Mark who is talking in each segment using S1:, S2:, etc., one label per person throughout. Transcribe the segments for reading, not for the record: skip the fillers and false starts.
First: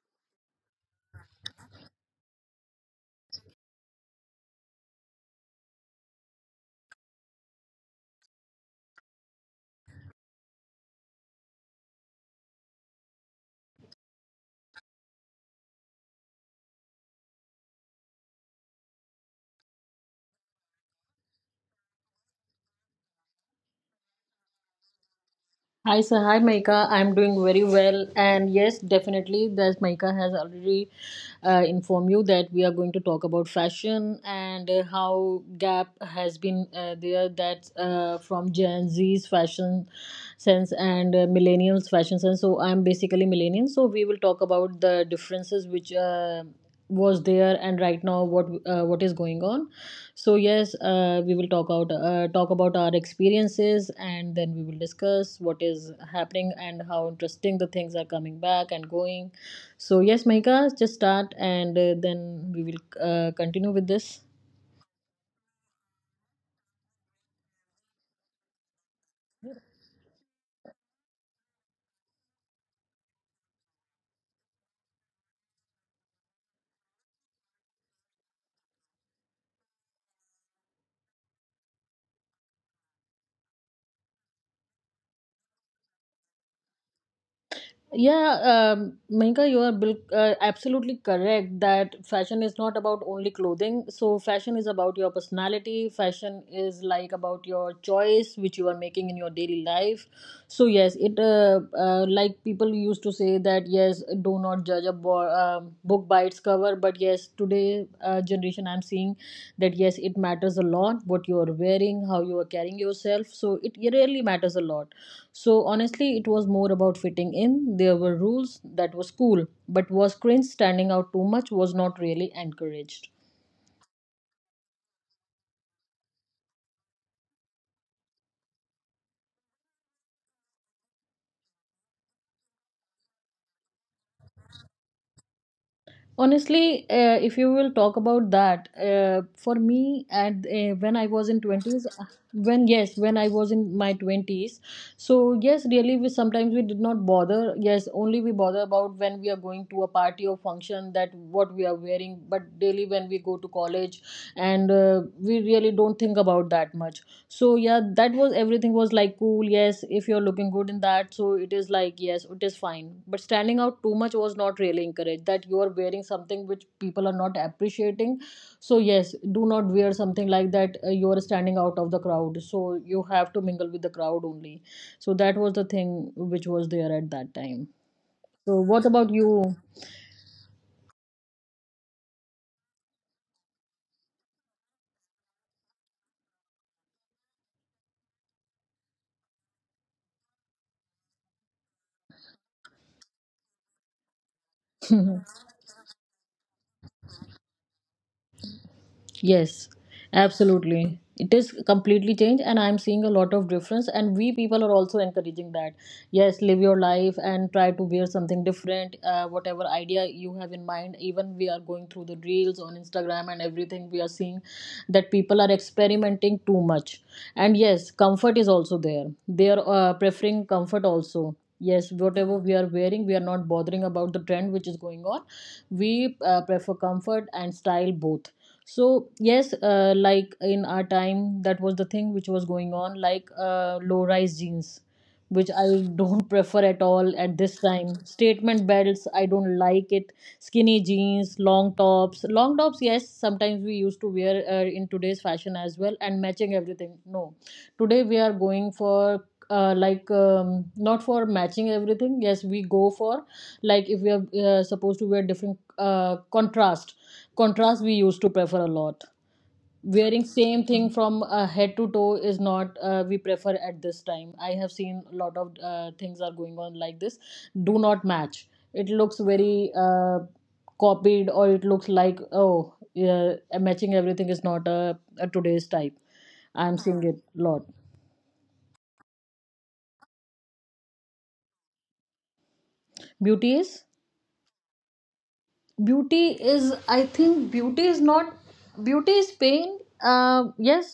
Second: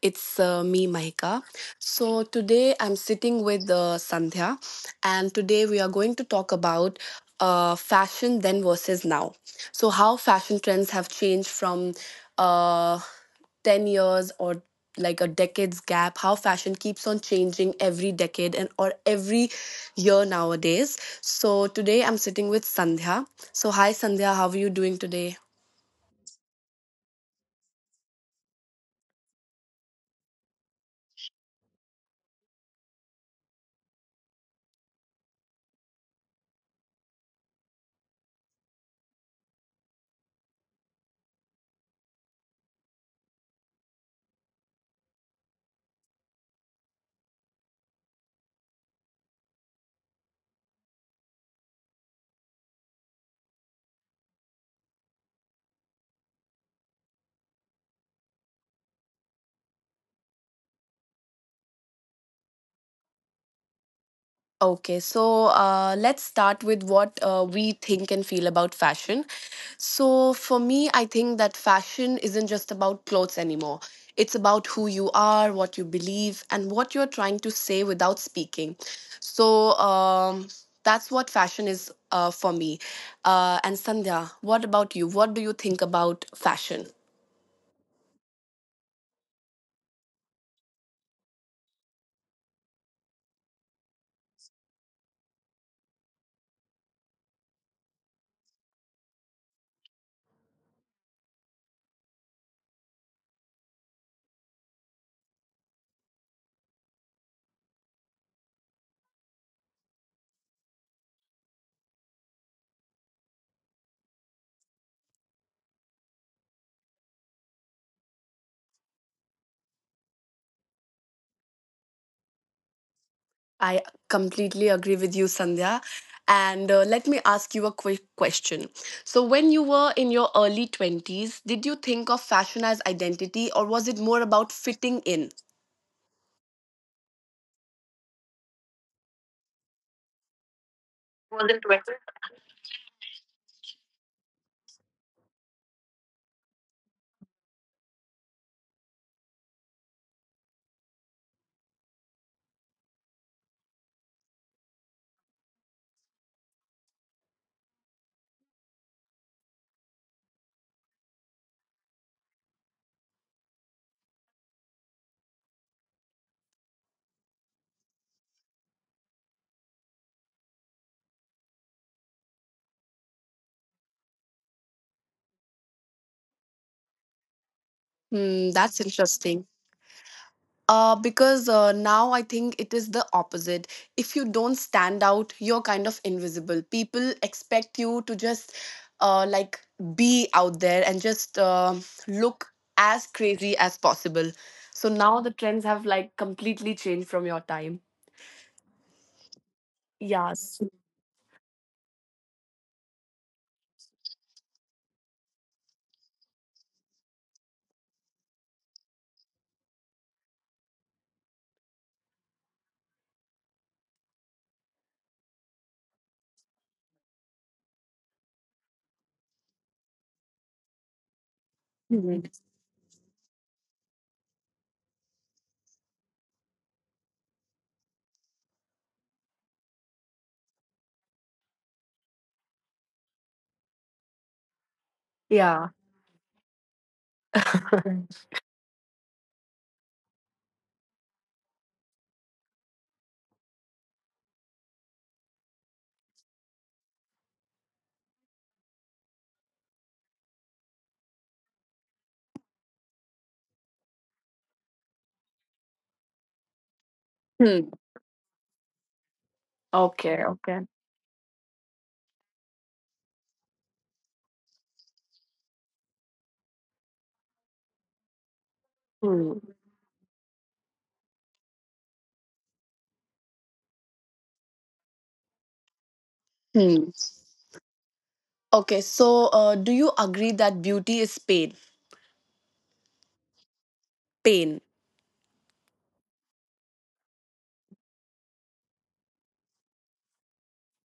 S1: it's me, Mahika. So, today I'm sitting with Sandhya, and today we are going to talk about fashion then versus now. So, how fashion trends have changed from uh, 10 years or like a decade's gap, how fashion keeps on changing every decade and or every year nowadays. So, today I'm sitting with Sandhya. So, hi Sandhya, how are you doing today?
S2: Hi, sir. Hi, Maika. I'm doing very well. And yes, definitely, as Maika has already informed you that we are going to talk about fashion and how gap has been there. That's From Gen Z's fashion sense and millennials' fashion sense. So I'm basically millennial. So we will talk about the differences which was there and right now what is going on. So yes, we will talk about our experiences, and then we will discuss what is happening and how interesting the things are coming back and going. So yes, Mahika, just start, and then we will continue with this.
S1: Okay, so let's start with what we think and feel about fashion. So, for me, I think that fashion isn't just about clothes anymore. It's about who you are, what you believe, and what you're trying to say without speaking. So, um, that's what fashion is for me. And Sandhya, what about you? What do you think about fashion?
S2: Yeah, Mahinka, you are absolutely correct that fashion is not about only clothing. So fashion is about your personality. Fashion is like about your choice which you are making in your daily life. So yes, it like people used to say that yes, do not judge a book by its cover. But yes, today generation, I'm seeing that yes, it matters a lot what you are wearing, how you are carrying yourself. So it really matters a lot. So honestly, it was more about fitting in. There were rules that was cool, but was cringe. Standing out too much was not really encouraged.
S1: I completely agree with you, Sandhya. And let me ask you a quick question. So, when you were in your early 20s, did you think of fashion as identity or was it more about fitting in?
S2: Honestly, if you will talk about that, for me, at when I was in twenties, when I was in my twenties, so yes, really, we sometimes we did not bother. Yes, only we bother about when we are going to a party or function that what we are wearing. But daily, when we go to college, and we really don't think about that much. So yeah, that was, everything was like cool. Yes, if you're looking good in that, so it is like yes, it is fine, but standing out too much was not really encouraged, that you are wearing something which people are not appreciating. So yes, do not wear something like that. You are standing out of the crowd, so you have to mingle with the crowd only. So that was the thing which was there at that time.
S1: Hmm,
S2: So
S1: that's
S2: what about
S1: interesting.
S2: you?
S1: Because now I think it is the opposite. If you don't stand out, you're kind of invisible. People expect you to just uh, like be out there and just look as crazy as possible. So now the trends have like completely changed from your time.
S2: Yes,
S1: Yes.
S2: absolutely. It is completely changed, and I'm seeing a lot of difference. And we people are also encouraging that. Yes, live your life and try to wear something different. Whatever idea you have in mind, even we are going through the reels on Instagram and everything, we are seeing that people are experimenting too much. And yes, comfort is also there. They are preferring comfort also. Yes,
S1: Mhm.
S2: whatever we are wearing, we are not bothering about the trend which is going on. We prefer comfort and style both. So yes, like in our time, that was the thing which was going on, like low rise jeans, which I
S1: Yeah.
S2: don't prefer at all at this time. Statement belts, I don't like it. Skinny jeans, long tops, yes, sometimes we used to wear in today's fashion as well. And matching everything, no. Today we are going for like, not for matching everything. Yes, we go for, like, if we are supposed to wear different, uh, contrast
S1: Hmm.
S2: contrast we used to prefer a lot.
S1: Okay.
S2: Wearing same
S1: Okay.
S2: thing from head to toe is not, we prefer at this time. I have seen a lot of things are going on like this. Do not match, it looks
S1: Hmm.
S2: very copied, or it looks like, oh yeah, matching everything is not a today's type. I'm
S1: Hmm.
S2: seeing it lot.
S1: Okay. So, do you agree that beauty is pain?
S2: beauty is
S1: Pain.
S2: beauty is I think beauty is not, beauty is pain, yes.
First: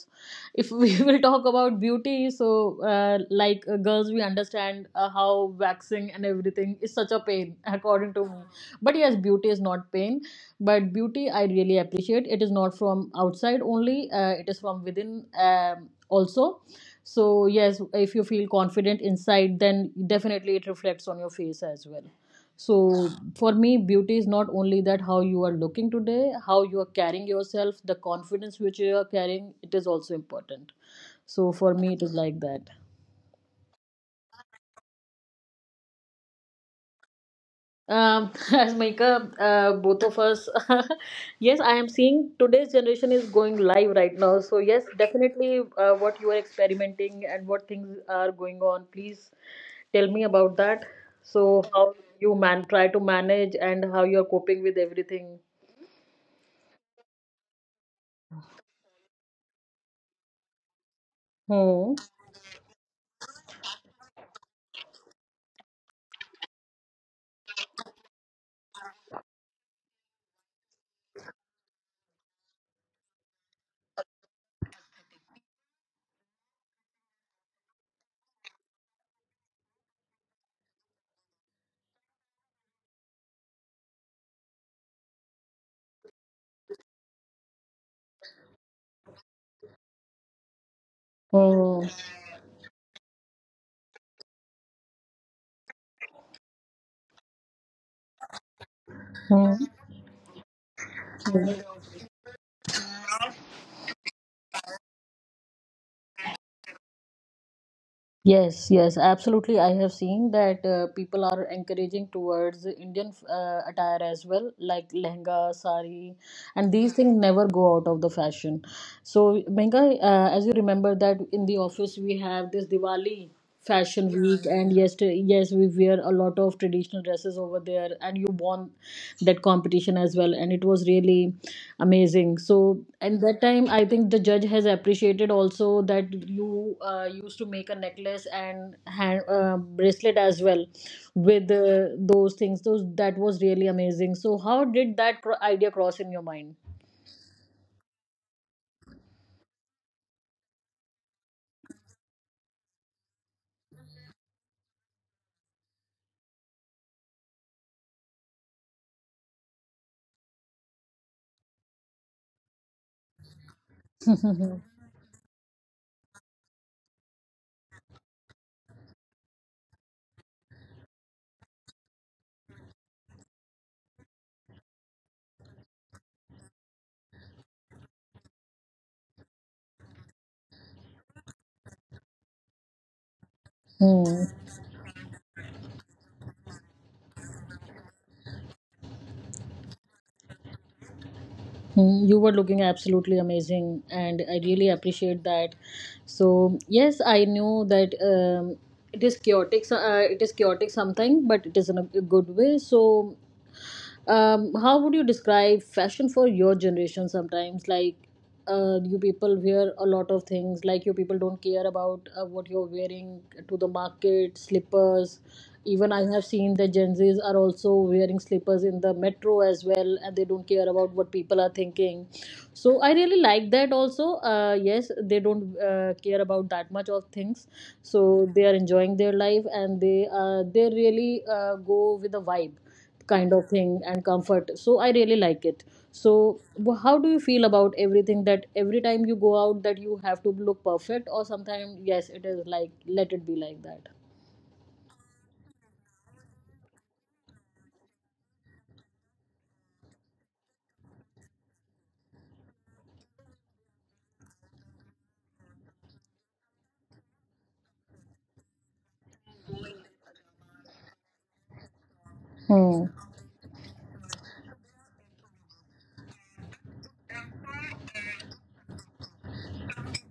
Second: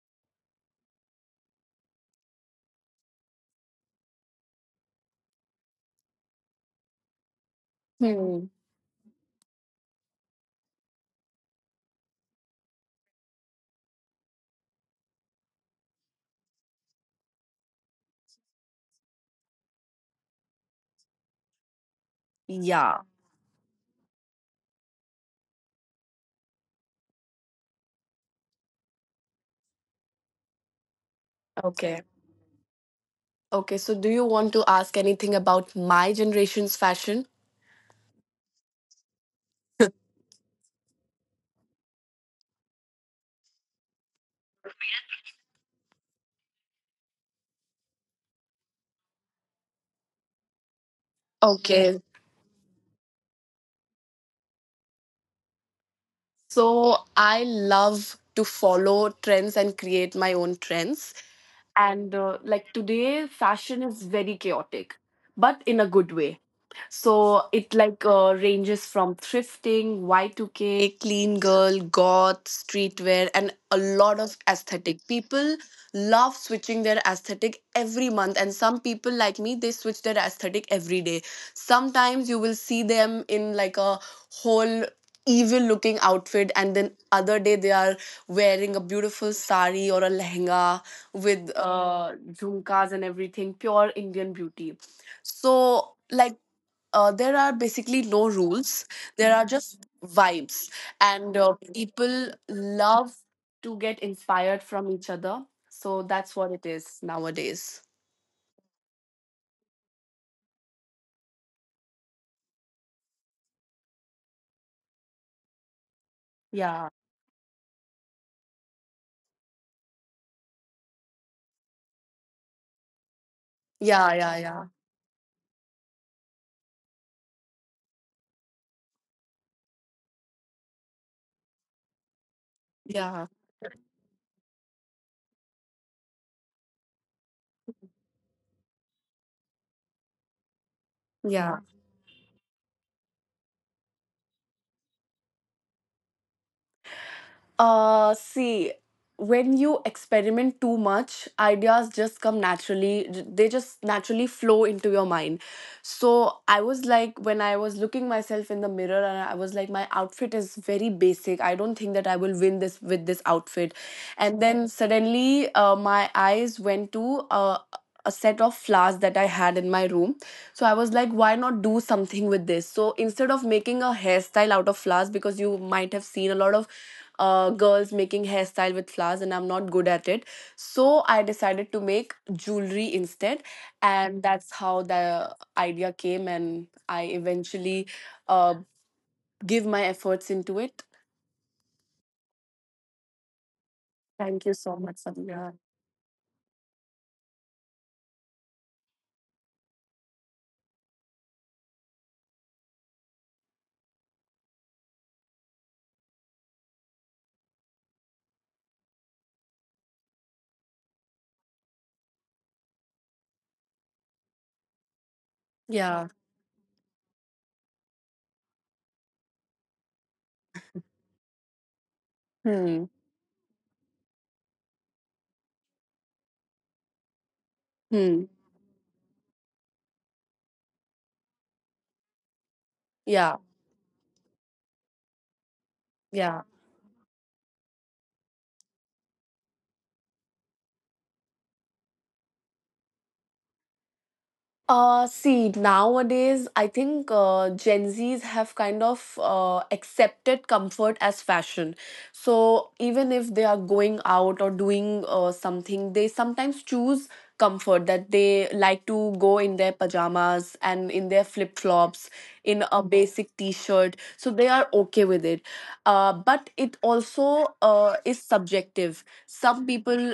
S2: If we will talk about beauty, so like, girls, we understand how waxing and everything is such a pain, according to me.
S1: Hmm.
S2: But yes, beauty is not pain. But beauty, I really appreciate, it is not from outside only, it is from within, also. So yes, if you feel confident inside, then definitely it reflects on your face as well.
S1: Yeah.
S2: So for me, beauty is not only that how you are looking today, how you are carrying yourself, the confidence which you are carrying, it is also important. So for me, it
S1: Okay.
S2: is like that.
S1: Okay, so do you want to ask anything about my generation's fashion?
S2: As Maika, both of us, yes, I am seeing today's generation is going live right now. So yes, definitely, what you are experimenting and what things are going on, please tell me about that. So how
S1: Okay.
S2: you man try to manage and how you are coping with everything.
S1: So I love to follow trends and create my own trends.
S2: Hmm.
S1: And today fashion is very chaotic, but in a good way. So it like ranges from thrifting, Y2K, clean girl, goth, streetwear, and a lot of aesthetic people love switching their aesthetic every month, and some people like me, they switch their aesthetic every day. Sometimes you will see them in like a whole evil looking outfit, and then other day they are wearing a beautiful sari or a lehenga with
S2: Hmm.
S1: jhumkas and everything, pure Indian beauty. So, like, there are basically no rules, there are
S2: Mm.
S1: just vibes, and people love to get inspired from each other. So, that's what it is nowadays.
S2: Yes, yes, absolutely. I have seen that people are encouraging towards the Indian attire as well, like lehenga, sari, and
S1: Yeah.
S2: these things never go out of the fashion. So, Mehnga, as you remember that in the office we have this Diwali fashion
S1: Yeah, yeah,
S2: week,
S1: yeah.
S2: and yes we wear a lot of traditional dresses over there, and you won that competition as well, and it was really amazing. So, and
S1: Yeah,
S2: that time I think the judge has appreciated also that you used to make a necklace and hand, bracelet as well with
S1: yeah.
S2: those things those that was really amazing. So how did that idea cross in your mind?
S1: See, when you experiment too much, ideas just come naturally. They just naturally flow into your mind. So I was like, when I was looking myself in the mirror, and I was like, my outfit is very basic. I don't think that I will win this with this outfit. And then suddenly, my eyes went to a set of flowers that I had in my room. So I was like, why not do something with this? So instead of making a hairstyle out of flowers, because you might have seen a lot of girls making hairstyle with flowers, and I'm not good at it, so I decided to make jewelry instead.
S2: Hmm.
S1: And that's how the idea came, and I eventually uh, give my efforts into it.
S2: Hmm, you were looking absolutely amazing, and I
S1: Thank you
S2: really
S1: so much,
S2: appreciate
S1: Samya.
S2: that. So yes, I knew that it is chaotic. So, it is chaotic something, but it is in a good way. So, how would you describe fashion for your generation? Sometimes, like, you people wear a lot of things, like you people don't care about what you're wearing to the market, slippers. Even I
S1: Yeah.
S2: have seen the Gen Z's are also wearing slippers in the metro as well, and they don't care about what people are thinking. So
S1: Hmm.
S2: I really like that also. Yes, they don't care about that much of things,
S1: Hmm.
S2: so they are enjoying their life, and they they really go with the vibe kind
S1: Yeah,
S2: of thing, and comfort. So I really like it. So
S1: yeah.
S2: how do you feel about everything, that every time you go out that you have to look perfect, or sometimes yes it is like let it be like that?
S1: See, nowadays, I think Gen Zs have kind of accepted comfort as fashion. So even if they are going out or doing something, they sometimes choose comfort, that they like to go in their pajamas and in their flip-flops, in a
S2: Hmm.
S1: basic t-shirt. So they are okay with it. But it also is subjective. Some people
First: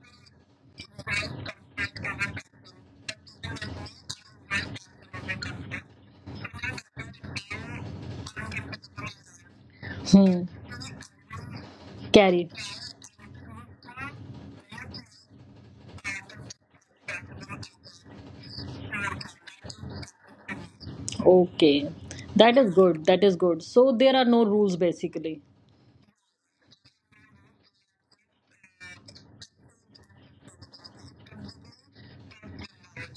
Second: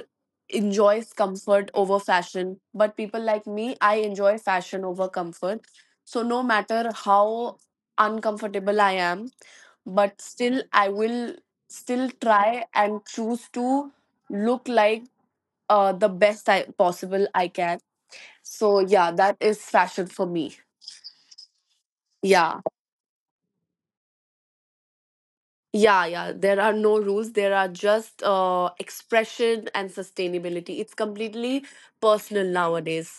S1: enjoys comfort over fashion, but people like me, I enjoy fashion over comfort. So no matter how uncomfortable I am, but
S2: Hmm.
S1: still I will still
S2: Carry.
S1: try and choose to look like the best possible I can. So yeah, that is fashion for me.
S2: Okay, that
S1: Yeah.
S2: is good, that is good. So there are no rules basically.
S1: Yeah, yeah, there are no rules, there are just expression and sustainability, it's completely personal nowadays.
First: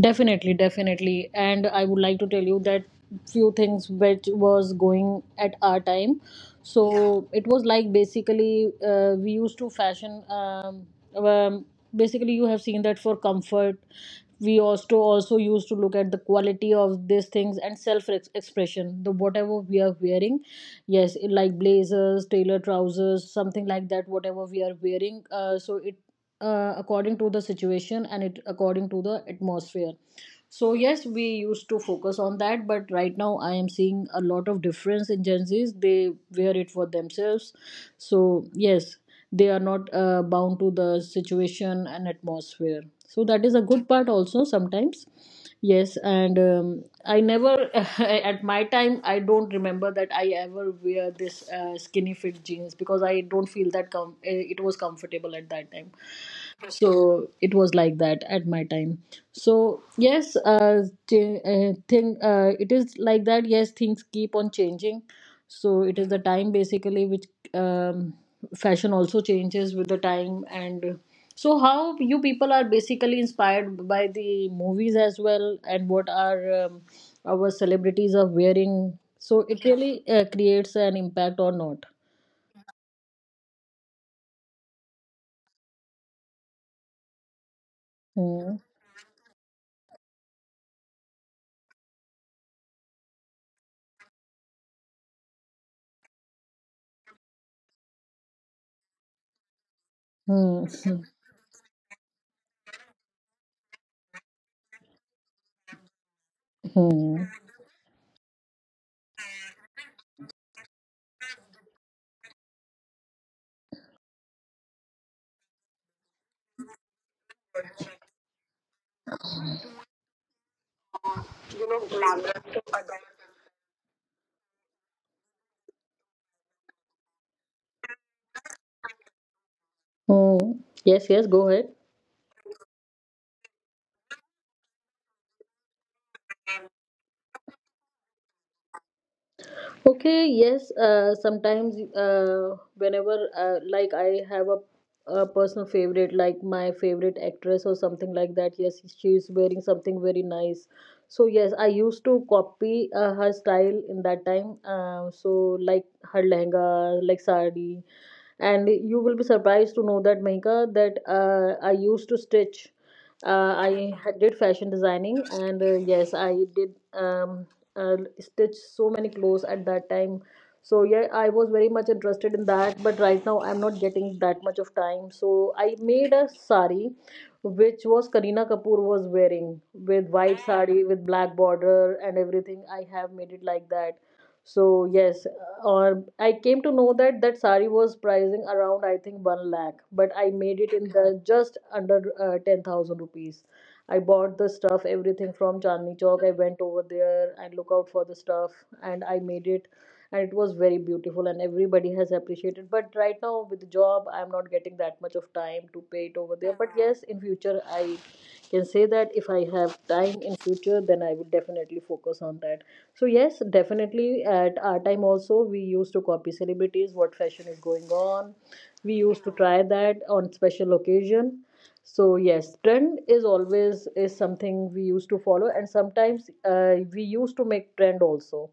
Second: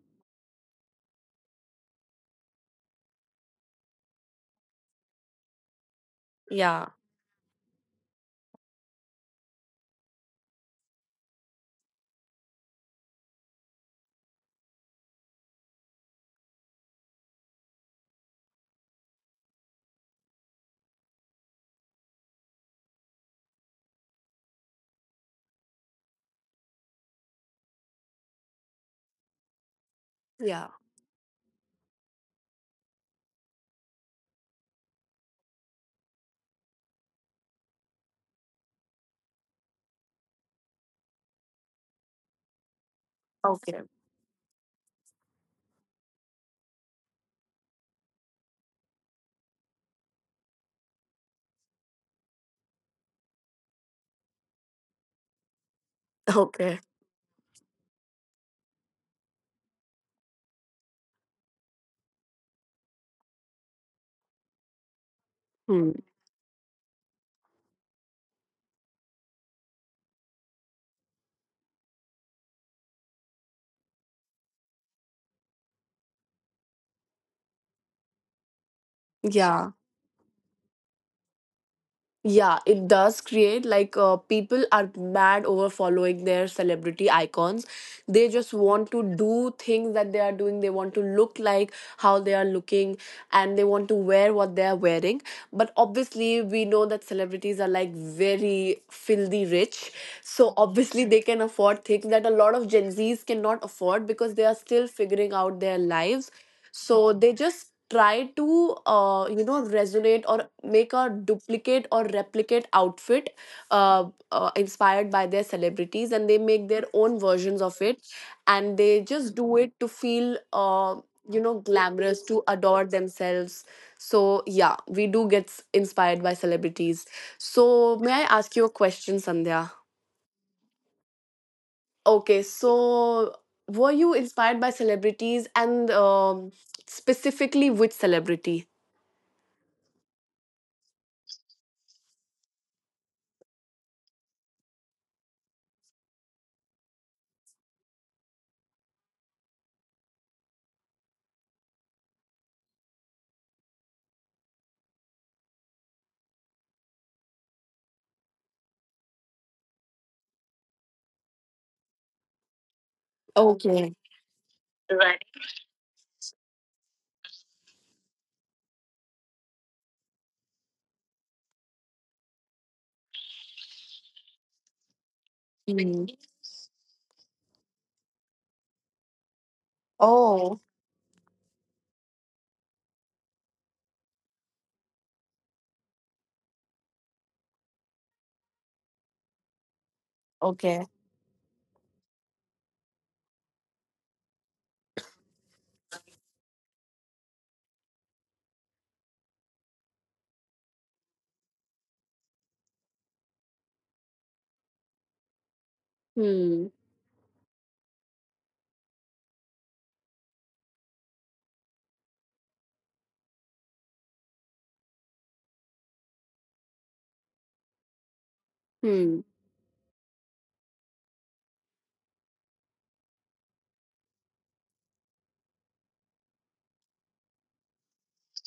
S2: Definitely, definitely. And I would like to tell you that few things which was going at our time,
S1: Yeah,
S2: so it was like, basically we used to fashion, um, basically you have seen that for comfort we also used to look at the quality of these things and self expression, the whatever we are wearing. Yes, like blazers, tailor trousers, something like that, whatever we are wearing, so it, according to the situation, and it according to the atmosphere.
S1: yeah.
S2: So yes, we used to focus on that, but right now I am seeing a lot of difference in Gen Z's. They wear it for themselves. So yes, they are not bound to the situation and atmosphere. So that is a
S1: Okay.
S2: good part also, sometimes. Yes, and I never at my time, I don't remember that I ever wear this skinny fit jeans, because I don't feel that it was comfortable at that time.
S1: Okay.
S2: So it was like that at my time. So yes, thing, it is like that, yes, things keep on changing. So
S1: Hmm.
S2: it is the time basically which, um, fashion also changes with the time. And so how you people are basically inspired by the movies as well, and what are, our celebrities are wearing, so it
S1: Yeah.
S2: really creates an impact or not?
S1: Yeah, it does create like people are mad over following their celebrity icons. They
S2: Hmm.
S1: just want to do things that they are doing. They want to look like how they are looking, and they want to wear what they are wearing. But obviously, we know that celebrities are like very filthy rich. So
S2: Hmm. Hmm.
S1: obviously, they can afford things that a lot of Gen Zs cannot afford, because they are still figuring out their lives. So
S2: Hmm.
S1: they just try to resonate or make a duplicate or replicate outfit uh, inspired by their celebrities, and they make their own versions of it, and they just do it to feel glamorous, to adore themselves. So yeah, we do get inspired by celebrities. So may I ask you a question, Sandhya?
S2: Hmm. Yes, yes, go ahead.
S1: Okay, so were you inspired by celebrities, and specifically which celebrity?
S2: Okay, yes, sometimes whenever, like I have a personal favorite, like my favorite actress or something like that, yes, she is wearing something very nice. So yes, I used to copy her style in that time. So like her lehenga, like sari, and you will be surprised to know that Mahika, that I used to stitch,
S1: Okay.
S2: did fashion designing,
S1: Right.
S2: and yes, I did stitch so many clothes at that time. So yeah, I was very much interested in that, but right now I'm not getting that much of time. So I made
S1: Hmm.
S2: a sari, which was Kareena Kapoor was wearing, with white
S1: Oh,
S2: sari with black border and everything. I have made it like that. So yes, or I came to know that that sari was pricing around I think one lakh, but I made it in
S1: okay.
S2: the just under 10,000 rupees. I bought the stuff, everything from Chandni Chowk. I went over there and look out for the stuff, and I made it, and it was very beautiful, and everybody has appreciated. But right now with the job, I'm not getting that much of time to pay it over there. But
S1: Hmm.
S2: yes, in future I can say that if I have time in future, then I will definitely focus on that. So yes, definitely at our time also we used to copy celebrities, what fashion is going on. We used
S1: Hmm.
S2: to try that on special occasion, so yes, trend is always is something we used to follow, and sometimes we used to make trend also,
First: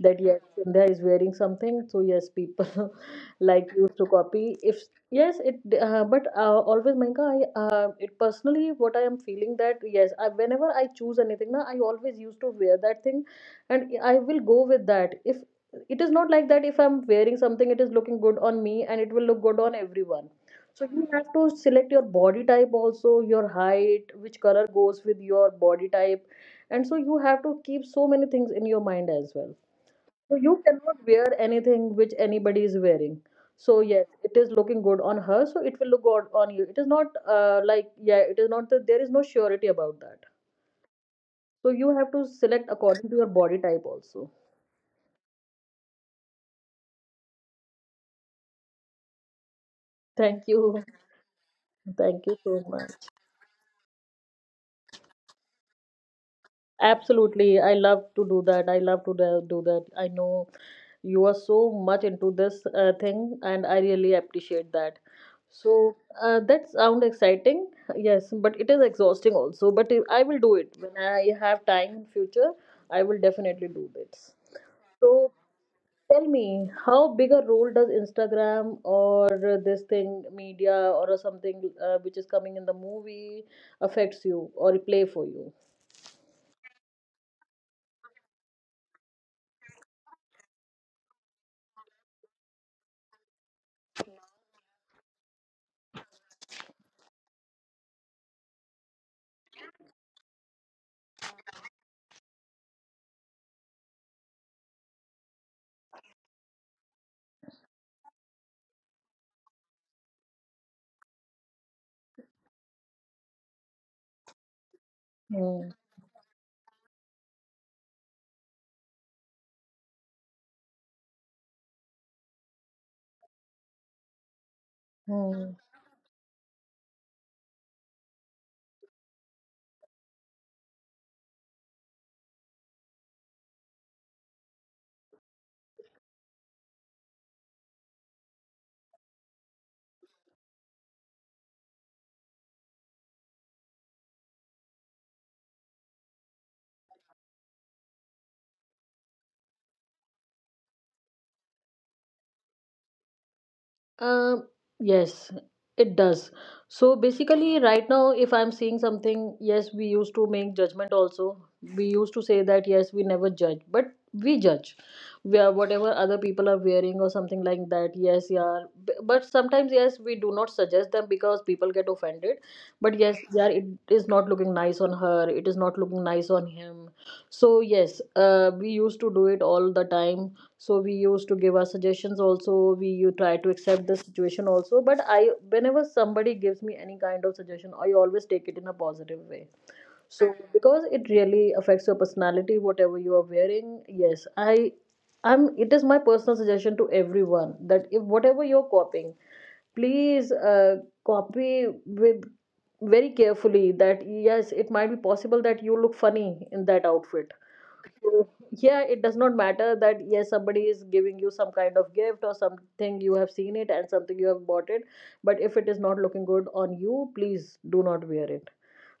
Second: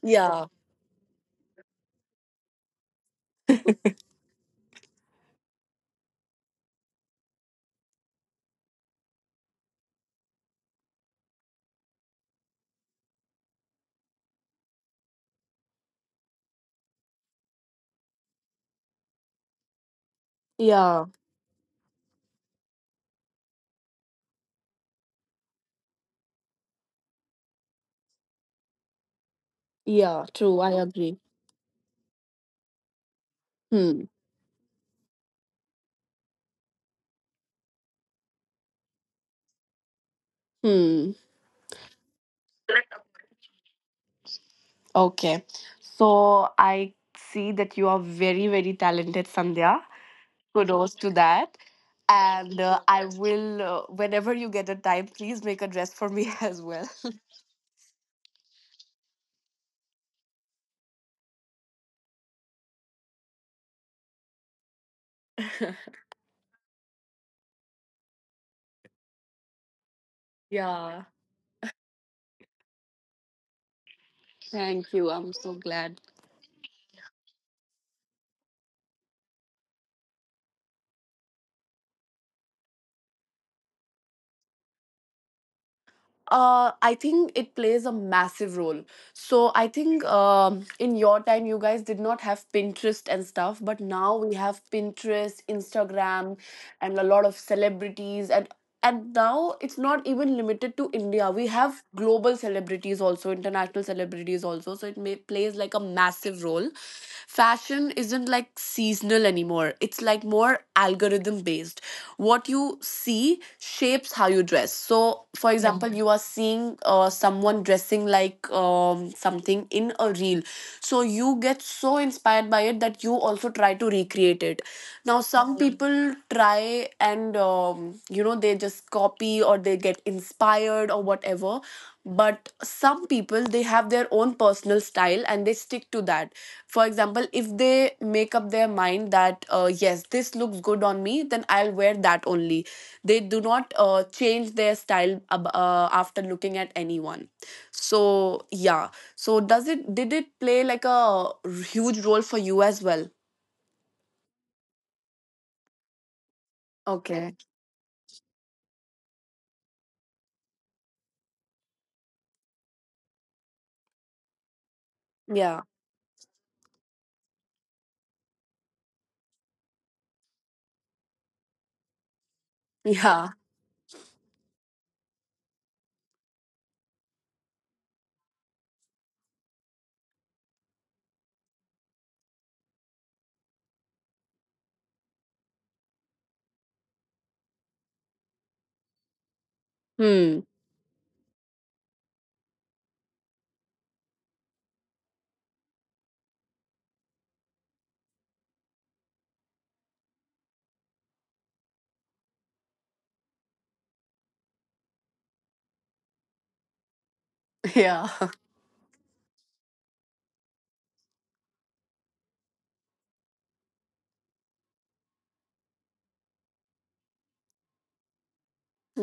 S2: that yes,
S1: Yeah.
S2: Sandhya is wearing something, so yes people like used to copy. If yes it but always Mayanka I it personally what I am feeling that yes whenever I choose anything na, I always used to wear that thing, and I will go with that. If it is not like that, if I'm wearing something it is looking good on me, and it will look good on everyone. So you,
S1: Yeah.
S2: Mhm, have to select your body type also, your height, which color goes with your body type, and so you have to keep so many things in your mind as well,
S1: Yeah.
S2: so you
S1: True. I
S2: cannot
S1: agree.
S2: wear anything which anybody is wearing. So yes,
S1: Hmm.
S2: it is looking good on her, so it will look good on you. It is not like, yeah, it is not that. There is no surety about that.
S1: Hmm.
S2: So you have to select according to your body type also.
S1: Okay. So I see that you are very, very talented, Sandhya.
S2: Thank you.
S1: Kudos to that.
S2: Thank you
S1: And
S2: so much.
S1: whenever you get a time, please make a dress for me as well.
S2: Absolutely. I love to do that. I love to do that. I know you are so much into this thing, and I really appreciate that. So that sound exciting, yes, but it is exhausting also. But I will do it
S1: yeah.
S2: when I have time in future. I will definitely do this.
S1: Thank you.
S2: So
S1: I'm so glad.
S2: tell me, how big a role does Instagram or this thing, media, or something which is coming in the movie affects you or play for you?
S1: I think it plays a massive role. So I think in your time, you guys did not have Pinterest and stuff, but now we have Pinterest, Instagram, and a lot of celebrities, and now it's not even limited to India. We have global celebrities also, international celebrities also. So it may plays like a massive role. Fashion isn't like seasonal anymore. It's like more algorithm based, what you see shapes how you dress. So for
S2: Hmm.
S1: example, you are seeing someone dressing like something in a reel, so you get so inspired by it that you also try to recreate it. Now, some Mhm.
S2: Hmm.
S1: people try and, they just copy or they get inspired or whatever. But some people, they have their own personal style and they stick to that. For example, if they make up their mind that, yes, this looks good on me, then I'll wear that only. They do not change their style after looking at anyone. So, yeah. So, did it play like a huge role for you as well?
S2: Um, yes, it does. So
S1: Okay.
S2: basically, right now, if I'm seeing something, yes, we used to make judgment also. We used to say that yes, we never judge, but we judge. We are
S1: Yeah.
S2: whatever other people are wearing or something like that. Yes, yeah. But sometimes, yes, we do not suggest them because people get offended. But yes,
S1: Yeah.
S2: yeah, it is not looking nice on her. It is not looking nice on him. So yes, we used to do it all the time. So we used to give our suggestions also. We you try to accept the situation also, but I, whenever somebody gives me any kind of suggestion, I always take it in a positive way. So,
S1: Hmm.
S2: Mhm, because it really affects your personality, whatever you are wearing. Yes, I'm it is my personal suggestion to everyone that if whatever you're copying, please copy with very carefully, that yes, it might be possible that you look funny in that outfit.
S1: Yeah.
S2: So, yeah, it does not matter that yes, somebody is giving you some kind of gift or something, you have seen it and something you have bought it, but if it is not looking good on you, please do not wear it.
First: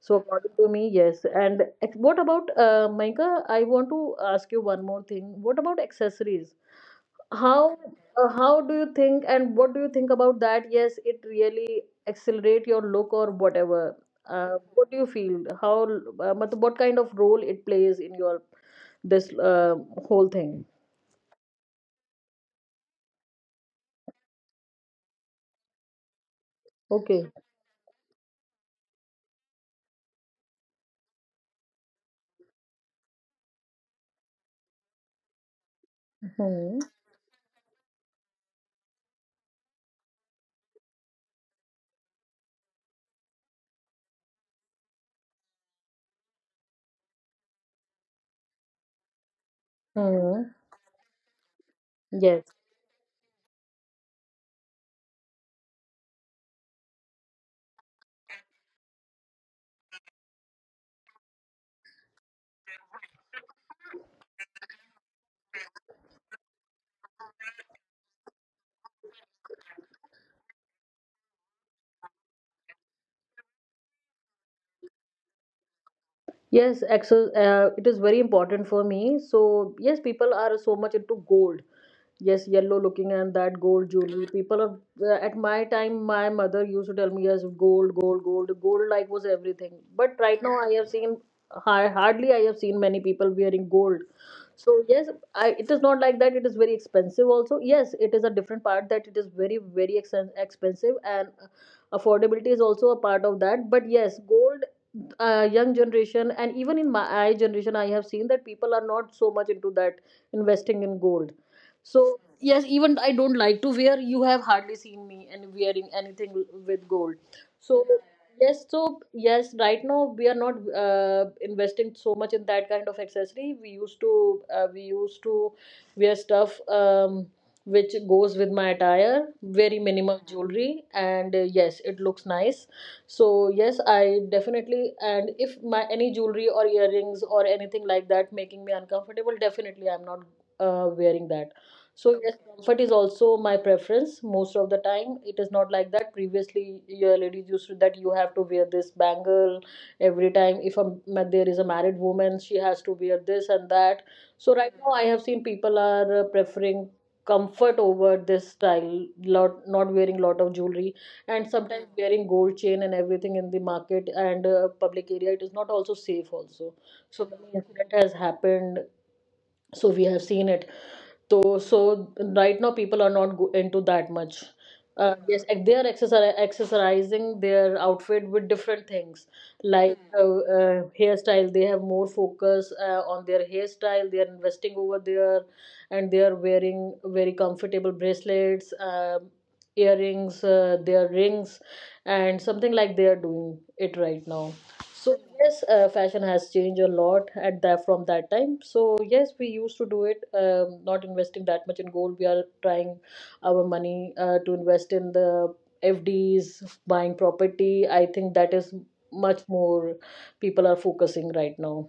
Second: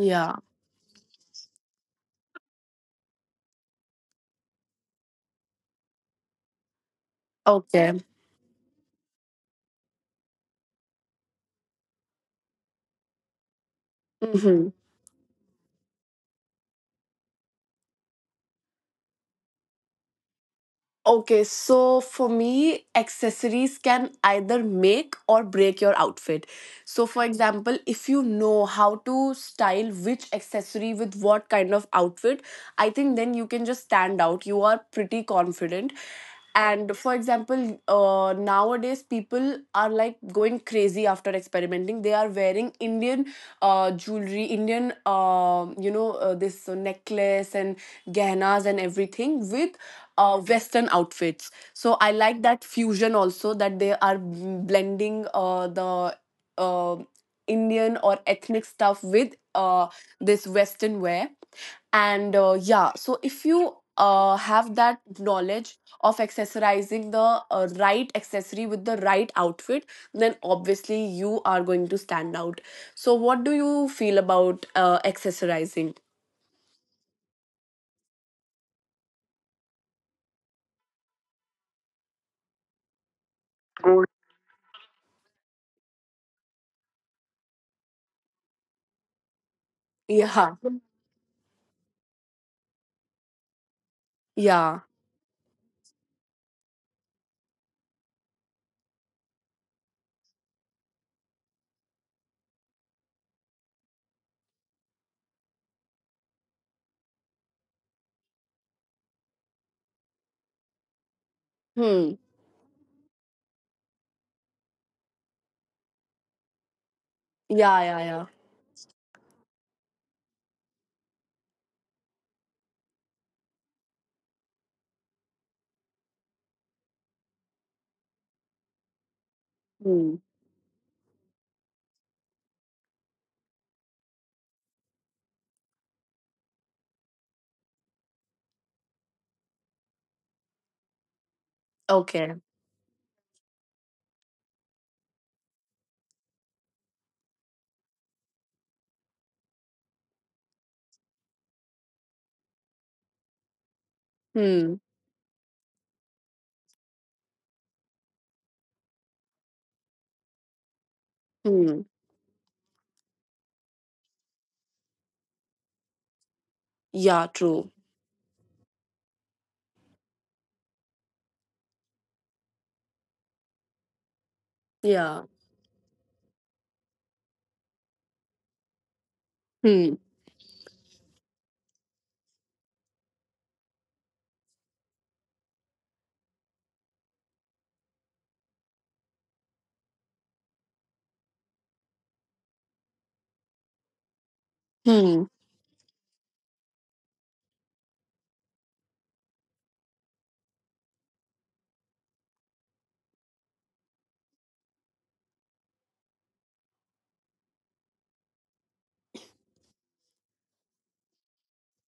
S2: So according to me, yes. And what about Maika, I want to ask you one more thing. What about accessories? How
S1: Okay.
S2: how do you think and what do you think about that? Yes, it really accelerate your look or whatever.
S1: Mm-hmm.
S2: What do you feel, how what kind of role it plays in your this whole thing.
S1: Okay, so for me, accessories can either make or break your outfit. So,
S2: Okay.
S1: for example, if you know how to style which accessory with what kind of outfit, I think then you can just stand out. You are pretty confident.
S2: Hmm.
S1: And for example, nowadays people are like going crazy after experimenting. They are wearing Indian jewelry, Indian, this necklace and gehnas and everything with
S2: Hmm.
S1: western outfits. So I like
S2: Yes.
S1: that fusion also, that they are blending the uh, Indian or ethnic stuff with this western wear. And yeah, so if you have that knowledge of accessorizing the right accessory with the right outfit, then obviously you are going to stand out. So what do you feel about accessorizing?
S2: Yes. Exercise. It is very important for me. So yes, people are so much into gold. Yes, yellow looking and that gold jewelry. People are at my time. My mother used to tell me yes, gold, gold, gold, gold. Like was everything. But right now,
S1: Yeah,
S2: I have seen. I have seen many people wearing gold.
S1: yeah.
S2: So yes, I, it is not like that. It is very expensive also. Yes, it is a different part that it is very very expensive, and affordability is also a part of that. But yes, gold, young generation and even in my generation, I have seen that people are not so much into that, investing in gold.
S1: Hmm.
S2: So yes, even I don't like to wear. You have hardly seen me and wearing anything with gold.
S1: Yeah,
S2: So
S1: yeah, yeah.
S2: yes, so yes, right now we are not investing so much in that kind of accessory. We used to wear stuff, which goes with my attire, very
S1: Hmm.
S2: minimal jewelry, and yes, it looks nice. So yes, I definitely, and if my any jewelry or earrings or anything like that making me uncomfortable, definitely I'm not wearing that. So
S1: Okay.
S2: yes, comfort is also my preference most of the time. It is not like that. Previously, your ladies used to that you have to wear this bangle every time. If a, there is a married woman, she has to wear this and that. So right
S1: Hmm.
S2: now, I have seen people are preferring comfort over this style. Lot, not wearing lot of jewelry, and
S1: Hmm.
S2: sometimes wearing gold chain and everything in the market and public area. It is not also safe also. So
S1: Yeah,
S2: many
S1: true.
S2: incident has happened. So we have seen it. So, so right now people are not into that much.
S1: Yeah.
S2: Yes, and they are accessorizing their outfit with different things,
S1: Hmm.
S2: like hairstyle. They have more focus on their hairstyle. They are investing over there, and they are wearing very comfortable bracelets, um, earrings, their rings, and something like they are doing it right now. So
S1: Hmm.
S2: yes, fashion has changed a lot at that from that time. So yes, we used to do it, not investing that much in gold. We are trying our money to invest in the FDs, buying property. I think that is much more people are focusing right now.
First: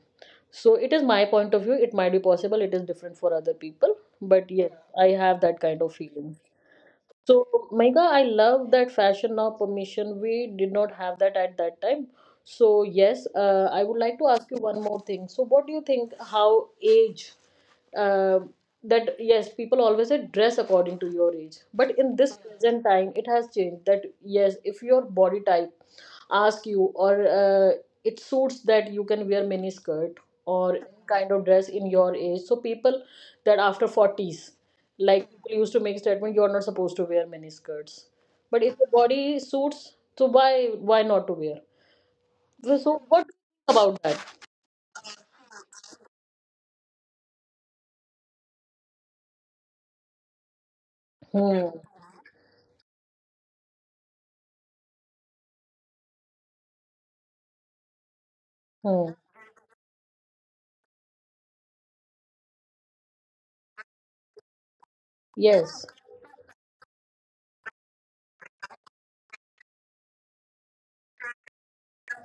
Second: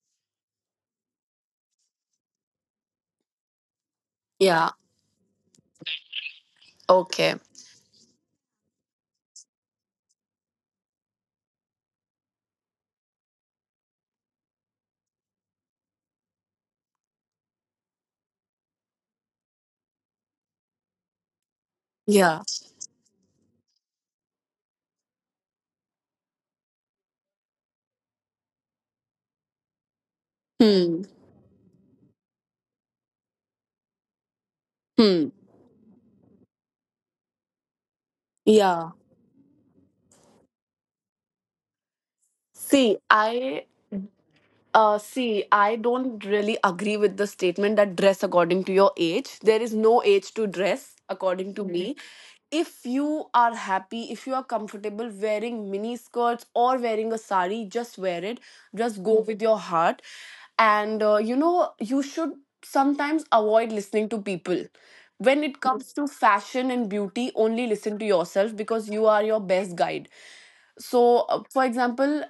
S2: So it is my point of view. It might be possible. It is different for other people, but
S1: Yeah.
S2: yes, I have that kind of feeling.
S1: Okay.
S2: So, Mega, I love that fashion now permission. We did not have that at that time. So yes, I would like to ask you one more thing. So what do you think? How age? Uh, that yes, people always say dress according to your age, but in this
S1: Yeah.
S2: present time, it has changed. That yes, if your body type ask you or it suits that you can wear mini skirt or
S1: Hmm.
S2: any kind of dress in your age. So people that after forties,
S1: Hmm.
S2: like people used to make statement, you are not supposed to wear mini skirts. But if the
S1: Yeah.
S2: body suits, so why not to wear? So,
S1: See,
S2: so what do you
S1: I
S2: think about that?
S1: See, I don't really agree with the statement that dress according to your age. There is no age to dress, according to
S2: Hmm.
S1: me. If you are happy, if you are comfortable wearing mini skirts or wearing a sari, just wear it. Just
S2: Hmm.
S1: go with your heart. And you should sometimes avoid listening to people. When it comes
S2: Yes.
S1: to fashion and beauty, only listen to yourself because you are your best guide. So, for example,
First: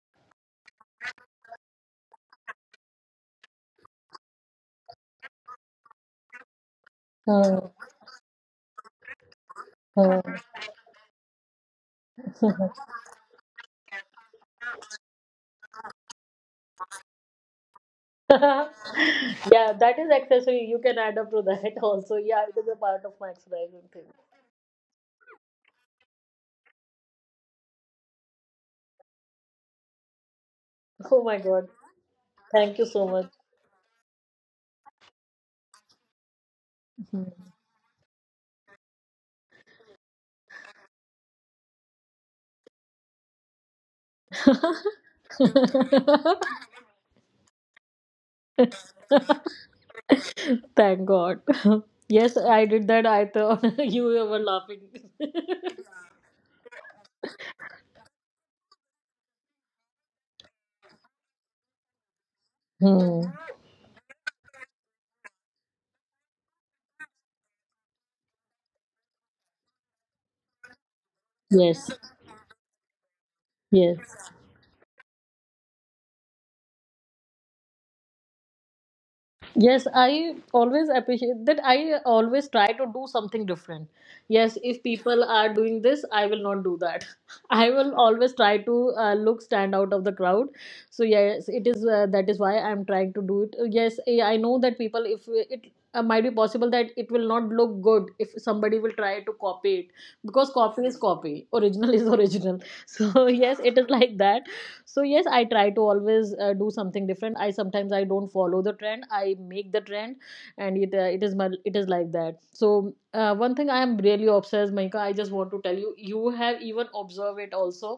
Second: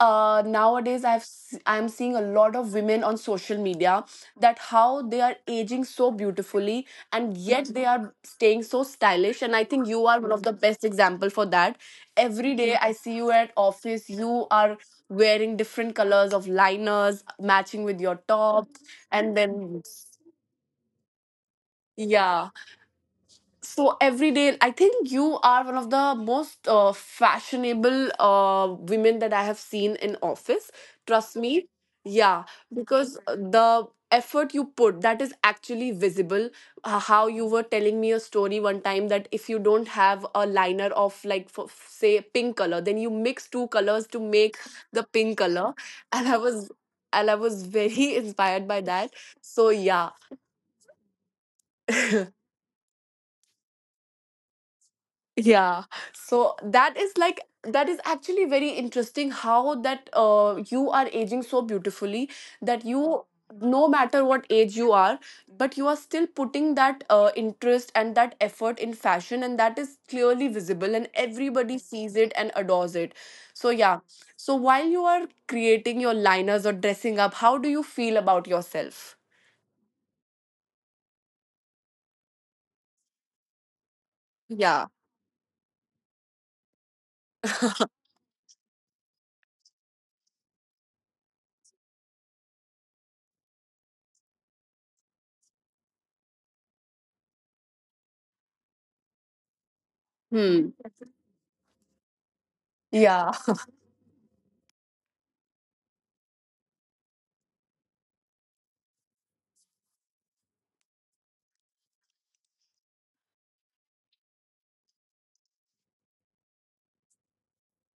S1: nowadays I'm seeing a lot of women on social media, that how they are aging so beautifully and yet
S2: Hmm.
S1: they are staying so stylish, and I think you are one
S2: Hmm.
S1: of the best example for that. Every day I see you at office, you are wearing different colors of liners matching with your top and
S2: Yeah,
S1: then,
S2: that is accessory. You can add up to that also. Yeah,
S1: yeah.
S2: it is a part of my exercising
S1: So
S2: thing.
S1: every day, I think you are one of the most fashionable women that I have seen in office.
S2: Oh
S1: Trust
S2: my
S1: me.
S2: god.
S1: Yeah,
S2: Thank you so
S1: because
S2: much.
S1: the effort you put, that is actually visible. How you were telling me a story one time that if you don't have a liner of like, for say, pink color, then you mix two colors to make the pink color, and I was and I was very inspired by that. So yeah.
S2: Thank God. Yes, I did that. I thought you were laughing.
S1: Yeah. So that is like that is actually very interesting how that you are aging so beautifully that
S2: Hmm.
S1: you no matter what age you are but you are still putting that interest and that effort in fashion and that is clearly visible and everybody
S2: Yes.
S1: sees it and adores it, so yeah.
S2: Yes.
S1: So while you are creating your liners or dressing up, how do you feel about yourself?
S2: Yes, I always appreciate that. I always try to do something different. Yes, if
S1: Yeah.
S2: people are doing this, I will not do that. I will always try to look stand out of the crowd. So yes, it is that is why I am trying to do it. Yes, I know that people if it might be possible that it will not look good if somebody will try to copy it, because copy
S1: Hmm.
S2: is copy, original is original. So
S1: yeah
S2: yes, it is like that. So yes, I try to always do something different. I sometimes I don't follow the trend, I make the trend. And it is like that. So one thing I am really obsessed, Maika, I just want to tell you, you have even observed it also,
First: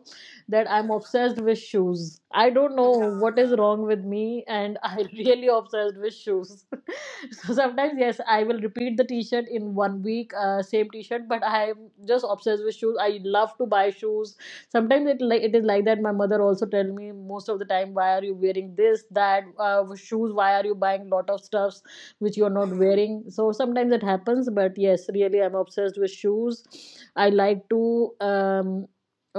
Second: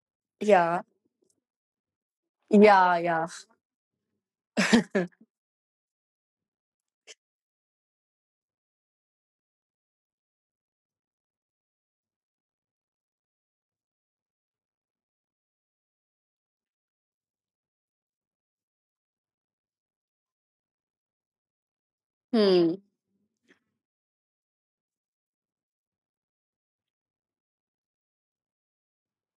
S2: that
S1: yeah
S2: I'm obsessed with shoes. I don't know
S1: yeah. Yeah.
S2: what is wrong with me, and I really obsessed with shoes. So sometimes yes, I will repeat the t-shirt in 1 week, same t-shirt, but I'm just obsessed with shoes. I love to buy shoes. Sometimes it like it is like that, my mother also tell me most of the time, why are you wearing this that shoes, why are you buying lot of stuffs which you're not
S1: Hmm.
S2: wearing? So sometimes it happens, but yes really, I'm obsessed with shoes. I like to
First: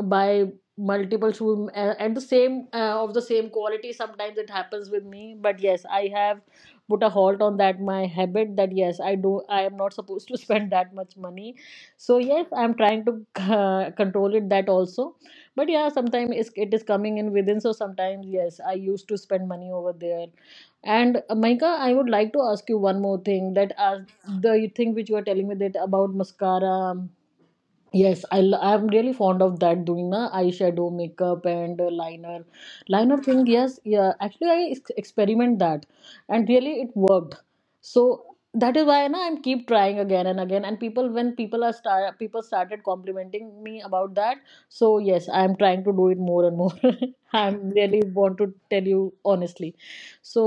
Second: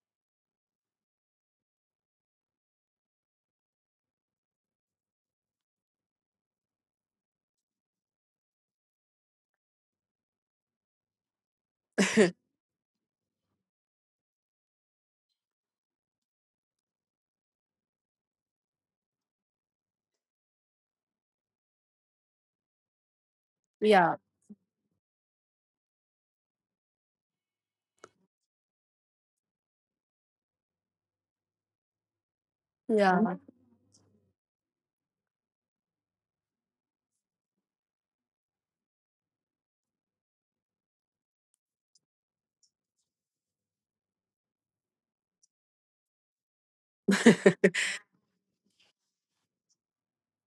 S2: buy multiple shoes, and the same of the same quality. Sometimes it happens with me, but yes, I have put a halt on that, my habit, that yes I do, I am not supposed to spend that much money. So yes, I'm trying to control it, that also. But yeah, sometimes it is coming in within, so sometimes yes, I used to spend money over there. And Maika, I would like to ask you one more thing, that as
S1: Yeah.
S2: the thing which you are telling me, that about mascara, yes, I'm really fond of that, doing na eyeshadow, makeup, and liner
S1: Yeah.
S2: thing. Yes, yeah. Actually, experiment that, and really it worked. So that is why na I'm keep trying again and again. And people, when people are start, people started complimenting me about that. So yes, I'm trying to do it more and more. I'm really want to tell you honestly. So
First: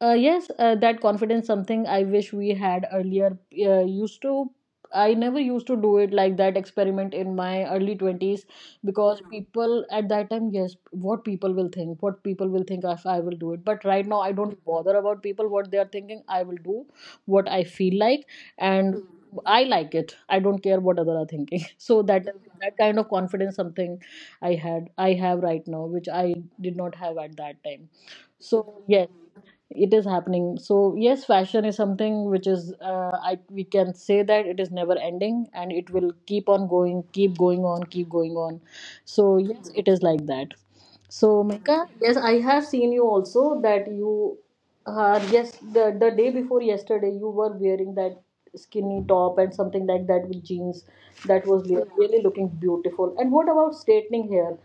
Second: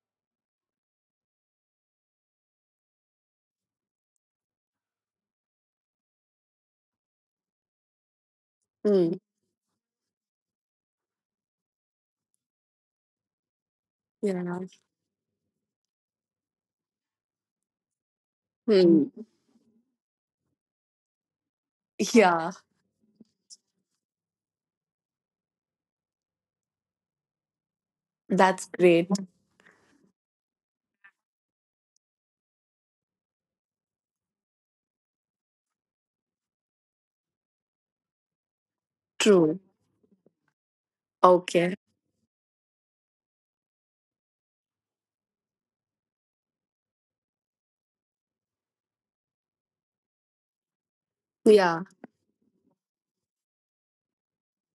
S2: yes, that confidence something I wish we had earlier. Used to I never used to do it like that, experiment in my early 20s,
S1: Mm.
S2: because Mhm. people at that time, yes, what people will think, what people will think if I will do it. But right now, I
S1: Yeah.
S2: don't bother about people, what they are thinking. I will do what I feel like, and
S1: Mm.
S2: Mhm. I like it. I don't care what other are thinking. So that is
S1: Yeah.
S2: Mhm. that kind of confidence something I have right now, which I did not have at that time.
S1: That's
S2: So yes,
S1: great.
S2: it is happening. So yes, fashion is something which is I we can say that it is never ending, and it will keep on going, keep going on, keep going on. So
S1: True.
S2: yes, it is like that. So,
S1: Okay.
S2: Mika, yes, I have seen you also, that you are, yes, the day before yesterday, you were wearing that skinny top and something like that with jeans, that was
S1: Yeah.
S2: really looking beautiful. And what about straightening hair?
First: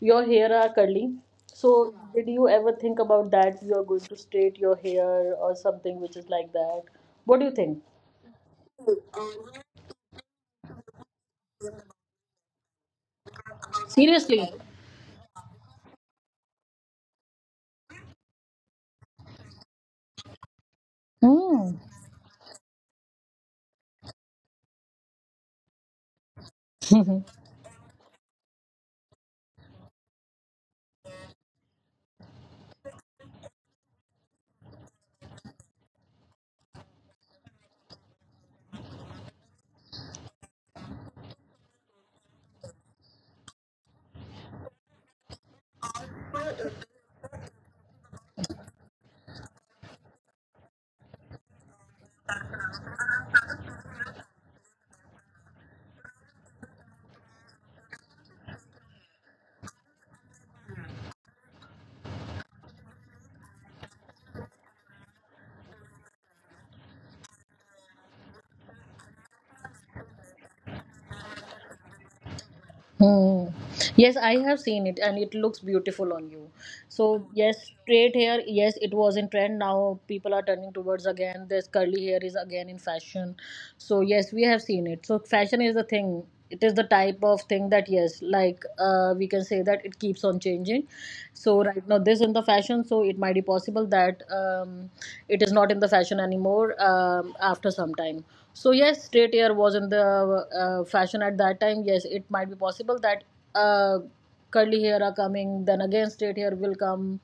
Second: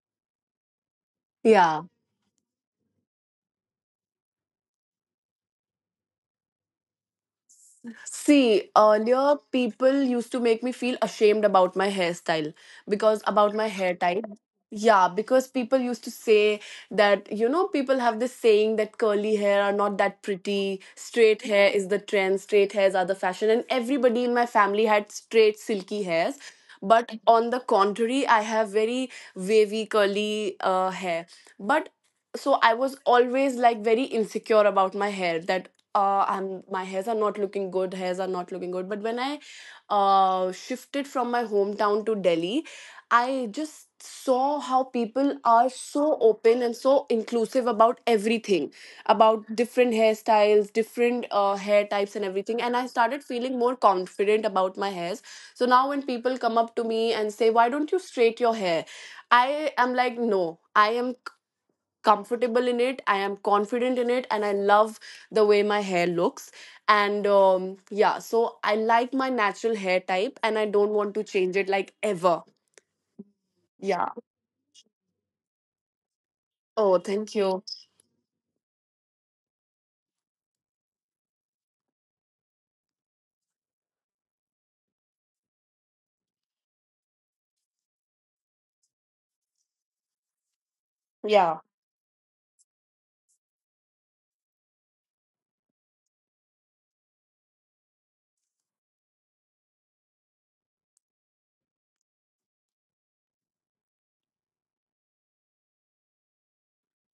S2: Your hair are curly.
S1: Yeah.
S2: So, did you ever think about that, you are going to straight your hair or something which is like that? What do you think?
S1: See, earlier people used to make me feel ashamed about my hairstyle, because about my hair type.
S2: Seriously?
S1: Yeah, because people used to say that, you know, people have this saying that curly hair are not that pretty, straight
S2: Hmm.
S1: hair is the trend, straight hairs are the fashion, and everybody in my family had straight, silky hairs. But On the contrary, I have very wavy, curly hair. But so I was always like very insecure about my hair, that I'm my hairs are not looking good, hairs are not looking good. But when I shifted from my hometown to Delhi, I just saw how people are so open and so inclusive about everything, about different hairstyles, different hair types, and everything. And I started feeling more confident about my hairs. So now when people come up to me and say, "Why don't you straight your hair?" I am like, "No, I am comfortable in it. I am confident in it and I love the way my hair looks, and yeah, so I like my natural hair type and I don't want to change it like ever."
S2: Hmm.
S1: Yeah.
S2: Yes, I have seen it and it looks beautiful on you.
S1: Oh,
S2: So,
S1: thank
S2: yes,
S1: you.
S2: straight hair, yes, it was in trend. Now people are turning towards again. This curly hair is again in fashion. So, yes, we have seen it. So, fashion is the thing. It is the type of thing that, yes, like we can say that it keeps on changing. So,
S1: Yeah.
S2: right now, this in the fashion. So, it might be possible that it is not in the fashion anymore after some time. So yes, straight hair was in the fashion at that time. Yes, it might be possible that uh, curly hair are coming, then again straight hair will come.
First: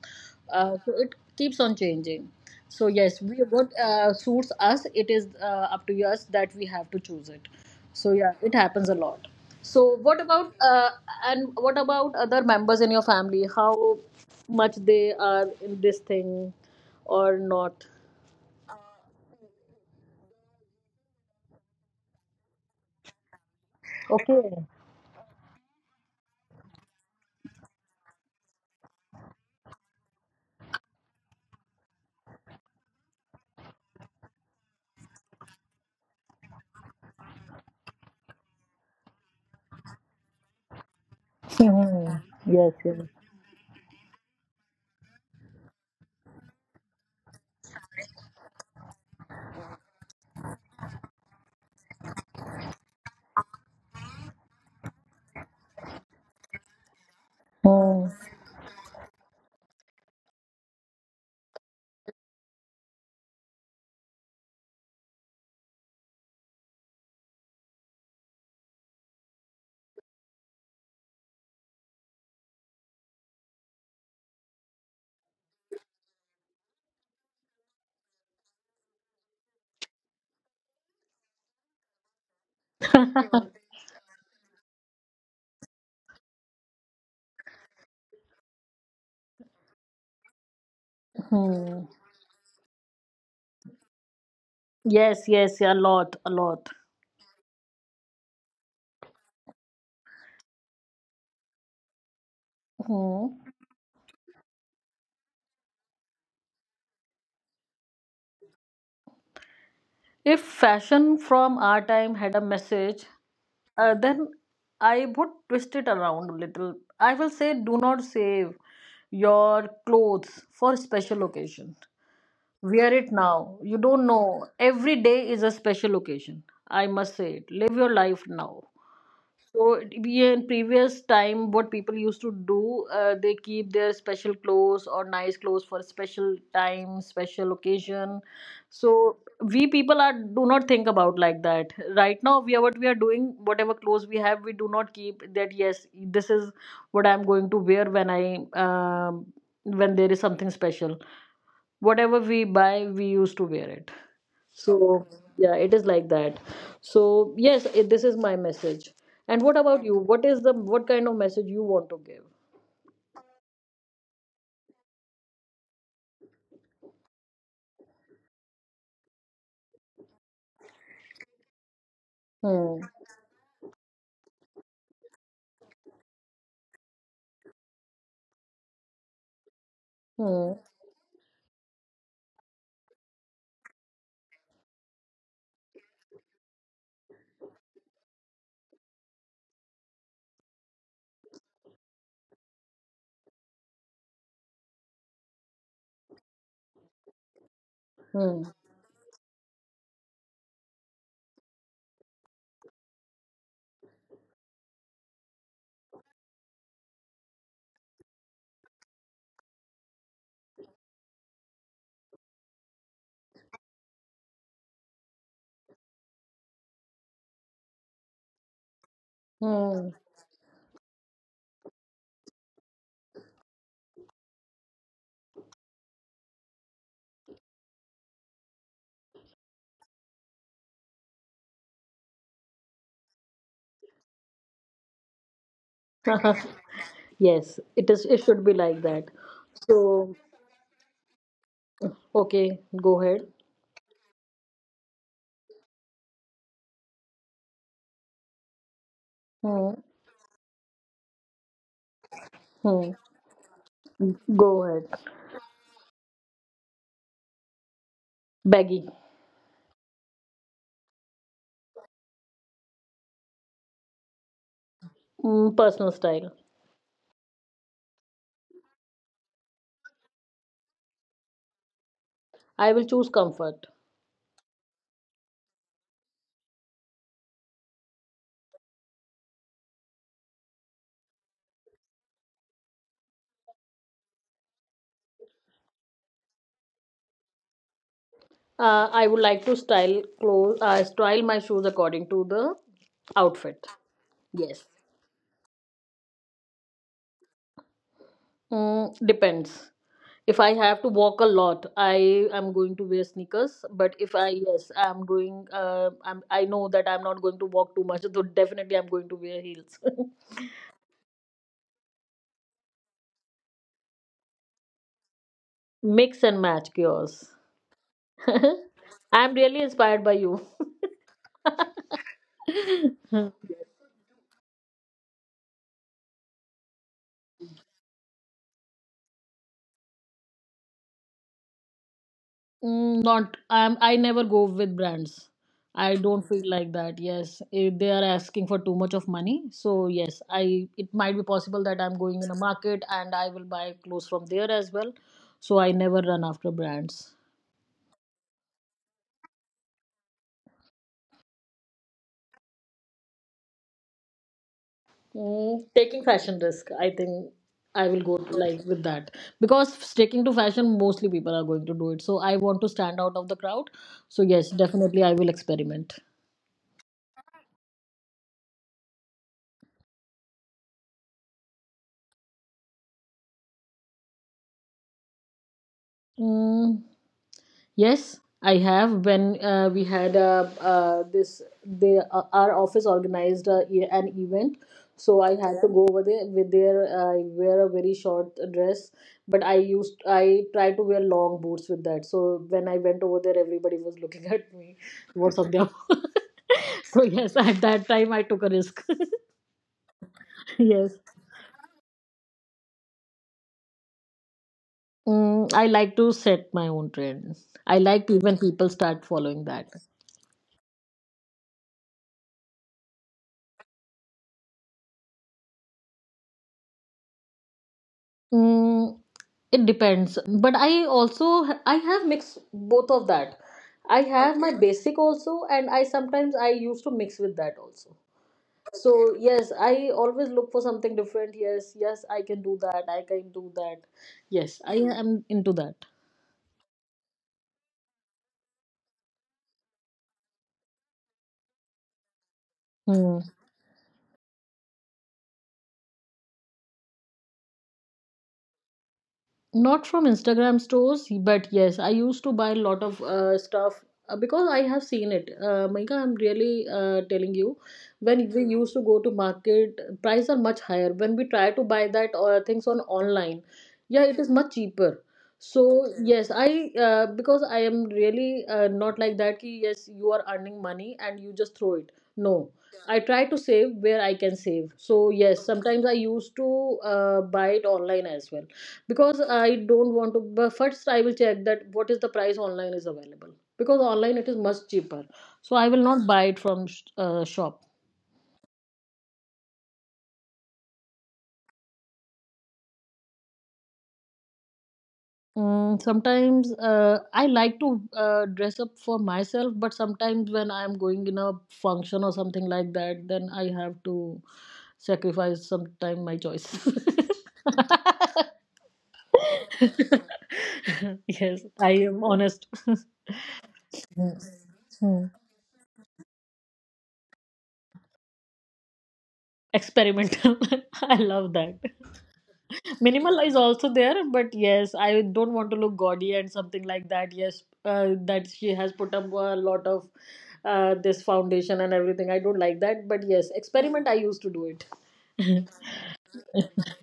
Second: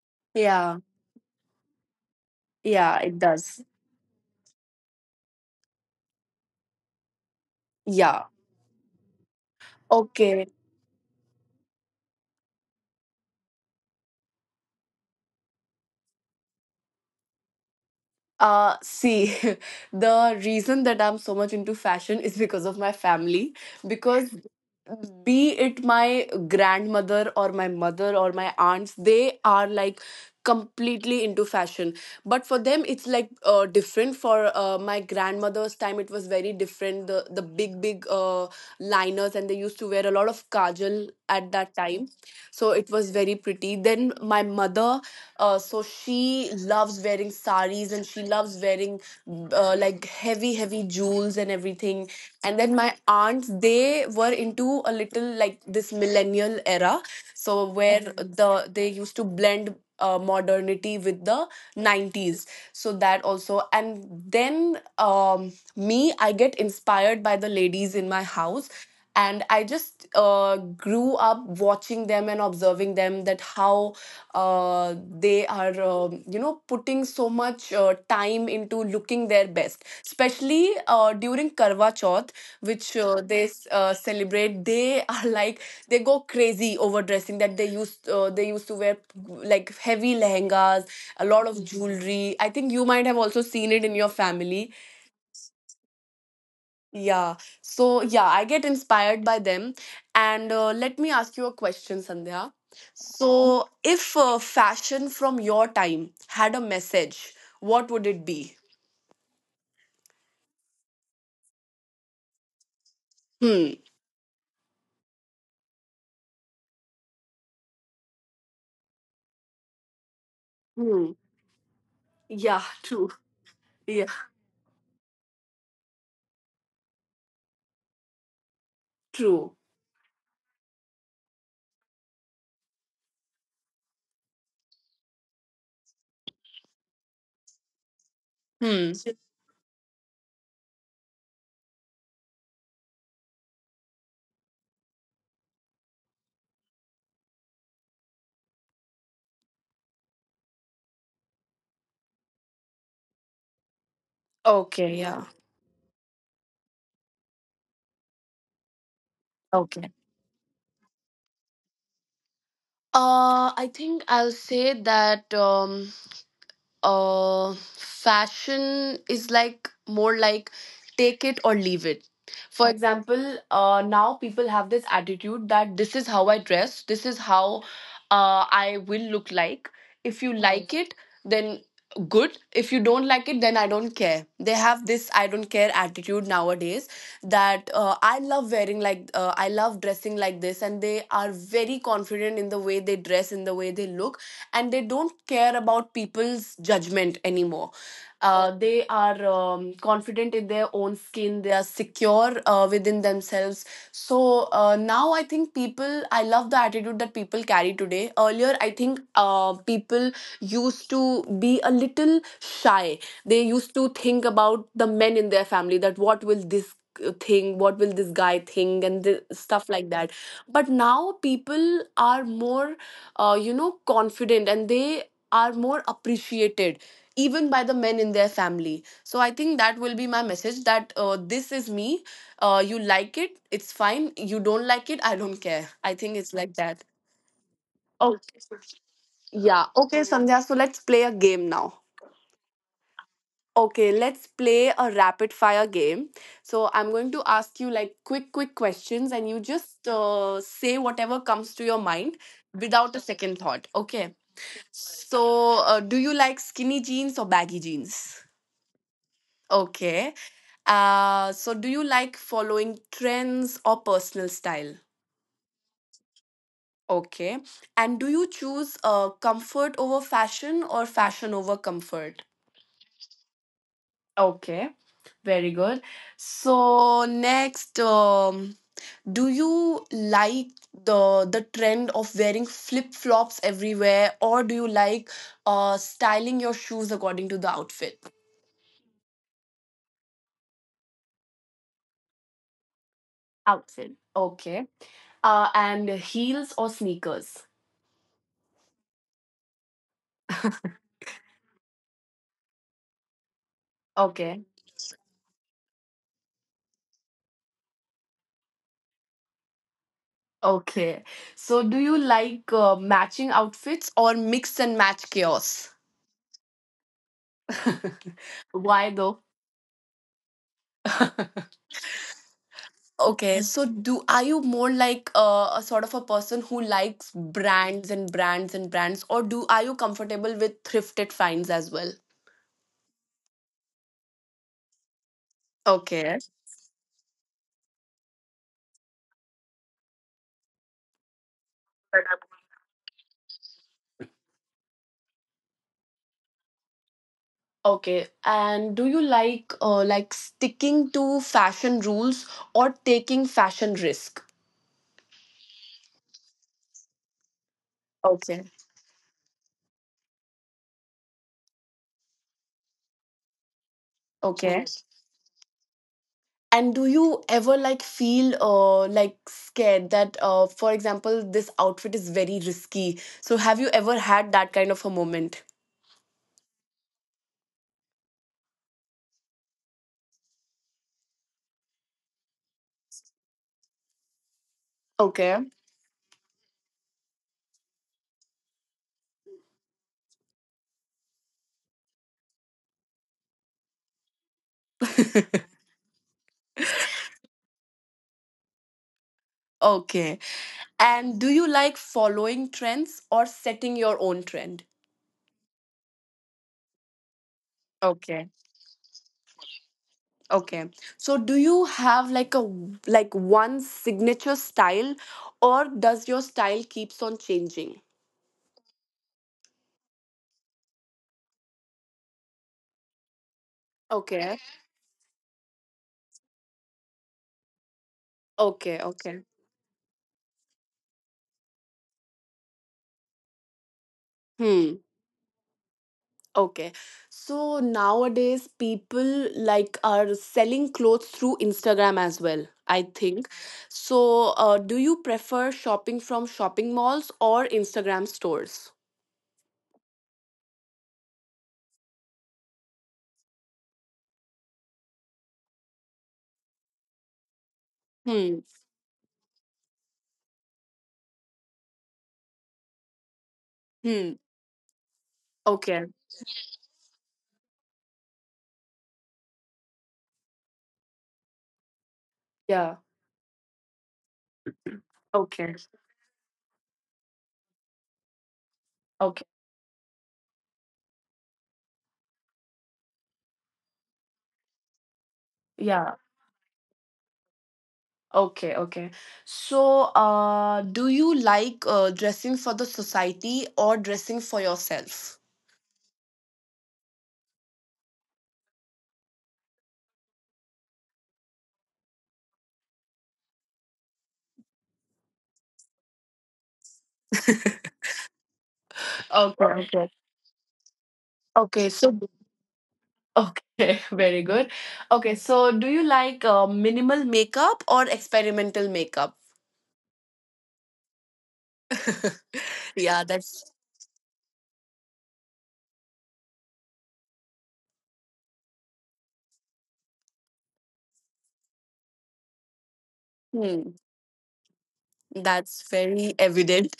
S1: Yeah.
S2: So it keeps on changing. So
S1: Yeah, it
S2: yes, we
S1: does.
S2: what suits us, it is up to us that we have to choose it. So
S1: Yeah.
S2: yeah, it happens a lot. So what
S1: Okay.
S2: about and what about other members in your family? How much they are in this thing or not?
S1: See, the reason that I'm so much into fashion is because of my family. Because
S2: Okay.
S1: be it my grandmother or my mother or my aunts, they are like completely into fashion. But for them, it's like different. For my grandmother's time, it was very different. The big big liners, and they used to wear a lot of kajal at that time,
S2: Mhm.
S1: so
S2: Yes,
S1: it
S2: yes.
S1: was very pretty. Then my mother, so she loves wearing saris and she loves wearing like heavy, heavy jewels and everything. And then my aunts, they were into a little like this millennial era, so where
S2: Hmm.
S1: They used to blend modernity with the 90s. So that also, and then me, I get inspired by the ladies in my house, and I just grew up watching them and observing them, that how uh, they are, you know, putting so much time into looking their best, especially during karwa chauth, which they celebrate. They are like, they go crazy over dressing, that they used to wear like heavy lehengas, a lot of
S2: Mm.
S1: jewelry. I think you might have also seen it in your family.
S2: Yes, yes, a lot, a lot.
S1: Yeah. So, yeah, I get inspired by them. And let me ask you a question, Sandhya.
S2: Hmm.
S1: So, if fashion from your time had a message, what would it be?
S2: If fashion from our time had a message,
S1: Hmm.
S2: then I would twist it around a little. I will say, do not save your clothes for
S1: Hmm.
S2: special occasion.
S1: Yeah,
S2: Wear it
S1: true.
S2: now. You don't
S1: Yeah,
S2: know. Every day is a special occasion. I must say it. Live your life now.
S1: true.
S2: So we in previous time, what people used to do, they keep their special clothes or nice clothes for special time, special occasion.
S1: Hmm.
S2: So we people are do not think about like that. Right now, we are what we are doing, whatever clothes we have, we do not keep that. Yes, this is what I'm going to wear when I um when there is something special. Whatever we buy, we used to wear it.
S1: Okay,
S2: So,
S1: yeah.
S2: yeah, it is like that. So, yes, it, this is my message. And what about
S1: Okay.
S2: you? What is the what kind of message you want to give?
S1: I think I'll say that. Fashion is like more like take it or leave it. For
S2: Hmm.
S1: example, now people have this attitude, that this is how I dress, this is how I will look like. If you like it, then good. If you don't like it, then I don't care. They have this "I don't care" attitude nowadays, that I love wearing like, I love dressing like this, and they are very confident in the way they dress, in the way they look, and they don't care about people's judgment anymore.
S2: Hmm.
S1: They are confident in their own skin. They are secure within themselves. So now I think people, I love the attitude that people carry today. Earlier, I think people used to be a little shy. They used to think about the men in their family, that what will this thing what will this guy think, and the, stuff
S2: Hmm.
S1: like that. But now people are more you know, confident, and they are more appreciated even by the men in their family. So I think that will be my message, that this is me. You like it, it's fine. You don't like it, I don't care. I think
S2: Hmm.
S1: it's like that.
S2: Yes, it is. It should
S1: Okay.
S2: be like that.
S1: Yeah. Okay,
S2: So,
S1: Sandhya. So let's play a game now.
S2: okay, go ahead.
S1: Okay, let's play a rapid fire game. So I'm going to ask you like quick, quick questions, and you
S2: Hmm.
S1: just say whatever comes to your mind
S2: Hmm.
S1: without a second thought. Okay.
S2: Go ahead.
S1: So, do you like skinny jeans or baggy jeans?
S2: Baggy.
S1: Okay. So, do you like following trends or personal style?
S2: Mm, personal style.
S1: Okay. And do you choose comfort over fashion or fashion over comfort?
S2: I will choose comfort.
S1: Okay. Very good. So, next, do you like the the trend of wearing flip-flops everywhere, or do you like styling your shoes according to the outfit?
S2: I would like to style clothes. Style my shoes according to the outfit.
S1: Outfit.
S2: Yes.
S1: Okay. And heels or sneakers?
S2: Mm, depends. If I have to walk a lot, I am going to wear sneakers. But if I
S1: Okay.
S2: yes, I'm doing. I know that I'm not going to walk too much. So definitely, I'm going to wear heels.
S1: Okay. So, do you like matching outfits or mix and match chaos?
S2: Mix and match yours.
S1: Why though?
S2: I'm really inspired by you.
S1: Okay, so do are you more like a sort of a person who likes brands and brands and brands, or do are you comfortable with thrifted finds as well?
S2: Mm, not I'm I never go with brands. I
S1: Okay.
S2: don't feel like that. Yes, if they are asking for too much of money, so yes, I it might be possible that I'm going in a market and I will buy clothes from there as well. So I never run after brands.
S1: Okay. And do you like sticking to fashion rules or taking fashion risk?
S2: Mm, taking fashion risk, I think I will go to
S1: Okay.
S2: like with that, because sticking to fashion, mostly people are going to do it. So I want to stand out of the crowd. So yes,
S1: Okay.
S2: definitely I will experiment.
S1: And do you ever like feel like scared that, for example, this outfit is very risky? So have you ever had that kind of a moment?
S2: Mm, yes, I have. When we had this, they our office organized an event, so I
S1: Okay.
S2: had to go over there with their. I wear a very short dress, but I try to wear long boots with that. So when I went over there, everybody was looking at me. What's up there? So yes, at that time I took a risk.
S1: Okay.
S2: Yes,
S1: And do you like following trends or setting your own trend?
S2: mm, I like to set my own trend. I like
S1: Okay.
S2: when people start following that.
S1: Okay. So do you have like like one signature style, or does your style keeps on changing?
S2: Mm, it depends, but I also I have mixed both of that. I
S1: Okay.
S2: have my Okay. basic also, and I sometimes I used to mix with that also.
S1: Okay.
S2: So
S1: Okay.
S2: yes, I always look for something different. Yes, yes, I can do that. I can do that. Yes,
S1: Hmm.
S2: I am into that.
S1: Okay. So nowadays people like are selling clothes through Instagram as well, I
S2: Hmm.
S1: think. So do you prefer shopping from shopping malls or Instagram stores?
S2: Not from Instagram stores, but yes, I used to buy a lot of stuff, because I have seen it, Maika, I'm really telling you, when
S1: Hmm.
S2: we used to go to market, prices are much higher. When we try to buy that or things on online, yeah,
S1: Hmm.
S2: it is much cheaper. So
S1: Okay.
S2: yes, I because I am really not like that ki, yes you are earning money and you just throw it, no,
S1: Yeah.
S2: I try to save where I can save. So yes,
S1: Okay.
S2: sometimes I used to buy it online as well, because
S1: Okay.
S2: I don't want to, but first I will check that what is the price online is available, because online it is much cheaper. So I will
S1: Yeah.
S2: not buy it from shop.
S1: Okay. Okay. So do you like dressing for the society or dressing for yourself?
S2: Mm, sometimes I like to dress up for myself, but sometimes when I'm going in a function or something like that, then I have to sacrifice sometime my choice.
S1: Okay. Okay.
S2: Yes, I
S1: Okay.
S2: am
S1: So
S2: honest.
S1: Okay, very
S2: Yes.
S1: good.
S2: Hmm.
S1: Okay, so do you like minimal makeup or experimental makeup?
S2: Experimental. I love that.
S1: Yeah,
S2: Minimal is
S1: that's
S2: also there, but yes, I don't want to look gaudy and something like that, yes that she has put up a lot of this foundation and everything, I don't like that. But yes,
S1: hmm,
S2: experiment I used to do
S1: that's
S2: it.
S1: very evident.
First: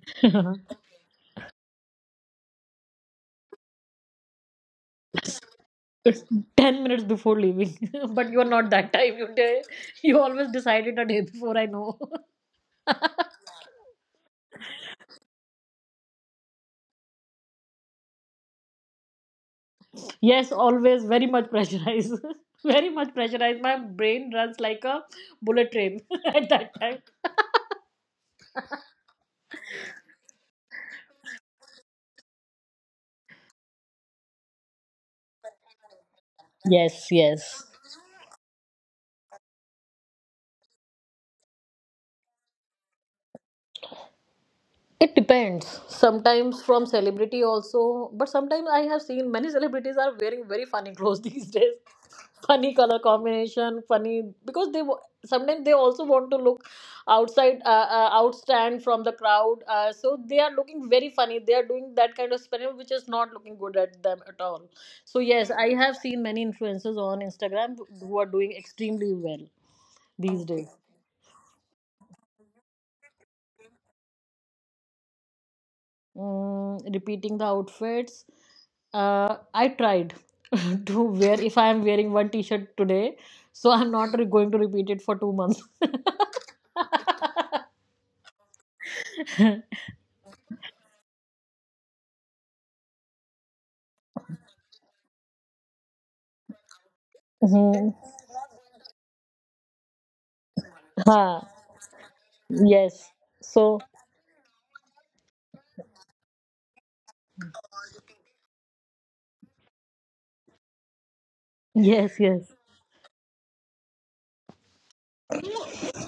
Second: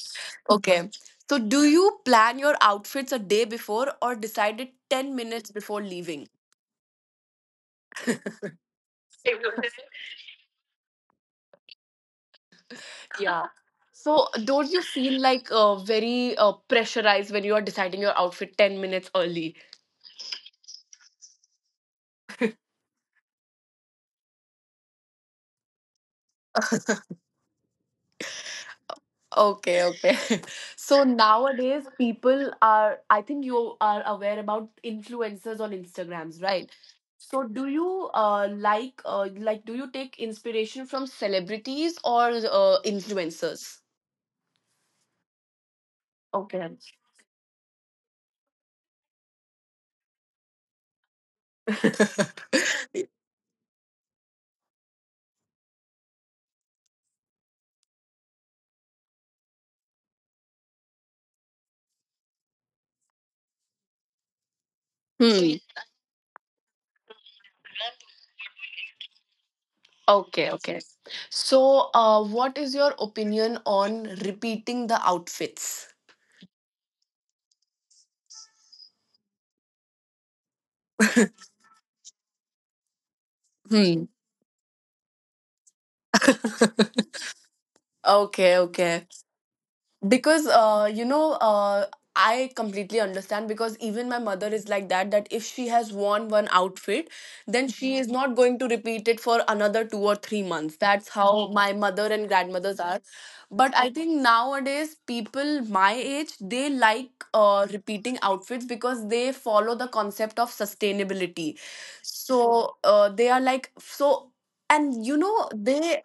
S1: Okay. So do you plan your outfits a day before or decide it 10 minutes before leaving?
S2: 10 minutes before leaving. But you are not that type, you day, you always decide it a day before, I know.
S1: Yeah. So don't you feel like very pressurized when you are deciding your outfit 10 minutes early?
S2: Yes, always very much pressurized. Very much pressurized, my brain runs like a bullet train at that time.
S1: Okay, okay. So nowadays, people are, I think you are aware about influencers on Instagrams, right?
S2: Yes, yes.
S1: So do you like do you take inspiration from celebrities or influencers?
S2: It depends. Sometimes
S1: Okay.
S2: from celebrity also, but sometimes I have seen many celebrities are wearing very funny clothes these days. Funny color combination, funny because sometimes they also want to look outside, outstand from the crowd. So they are looking very funny. They are doing that kind of experiment which is not looking good at them at all. So yes,
S1: Hmm.
S2: I have seen many influencers on Instagram who are doing extremely well these
S1: Okay,
S2: days.
S1: okay. So, what is your opinion on repeating the outfits?
S2: Mm, repeating the outfits, I tried to wear if I am wearing one t-shirt today, so I'm
S1: Hmm.
S2: not going to repeat it for 2 months.
S1: Okay, okay. Because you know, I completely understand, because even my mother is like that, that if she has worn one outfit, then
S2: Mhm.
S1: she is not going to repeat it for another 2 or 3 months. That's
S2: Ha.
S1: how my mother and grandmothers are.
S2: Yes.
S1: But
S2: So
S1: I think nowadays people my age, they like repeating outfits, because they follow the concept of sustainability.
S2: yes,
S1: So
S2: yes,
S1: they are like, so, and you know, they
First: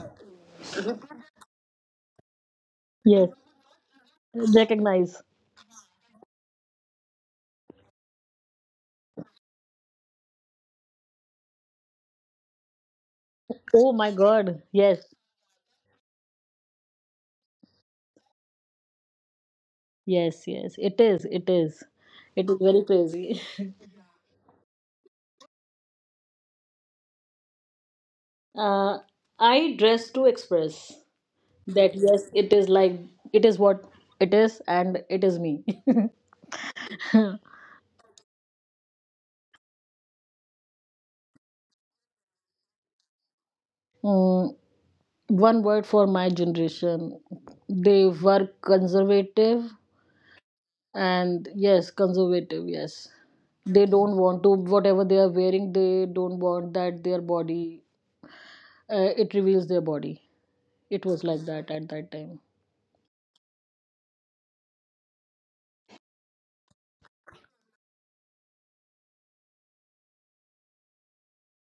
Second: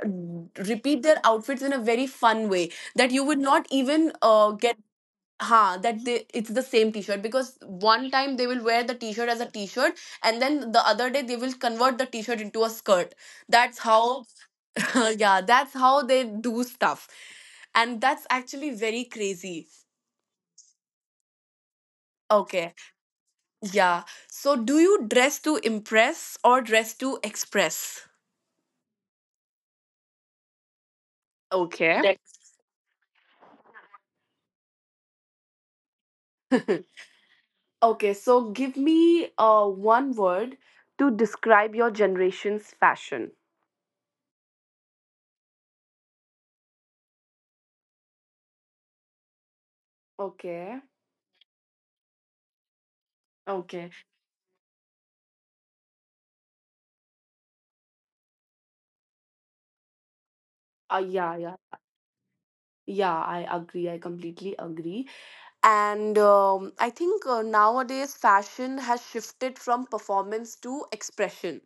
S1: repeat their outfits in a very fun way, that you
S2: yes,
S1: would not even get,
S2: recognize,
S1: ha, that they, it's the same t-shirt, because one time they will wear the t-shirt as a t-shirt, and then the other day they will convert the t-shirt into a skirt. That's
S2: oh
S1: how
S2: my god, yes,
S1: yeah, that's how they do stuff, and that's actually very crazy.
S2: yes, yes, it is, it is, it is
S1: Okay,
S2: very crazy.
S1: yeah, so do you dress to impress or dress to express?
S2: Uh, I dress to express, that
S1: Okay. Dress.
S2: yes it is like, it is what it is, and it is me.
S1: Okay, so give me one word to describe your generation's fashion.
S2: Mm, one word for my generation, they were conservative.
S1: Okay.
S2: And yes, conservative, yes, they
S1: Okay.
S2: don't want to whatever they are wearing, they don't want that their body it reveals their body, it was
S1: Yeah,
S2: like
S1: yeah.
S2: that at that time.
S1: Yeah, I agree. I completely agree. And I think nowadays fashion has shifted from performance to expression.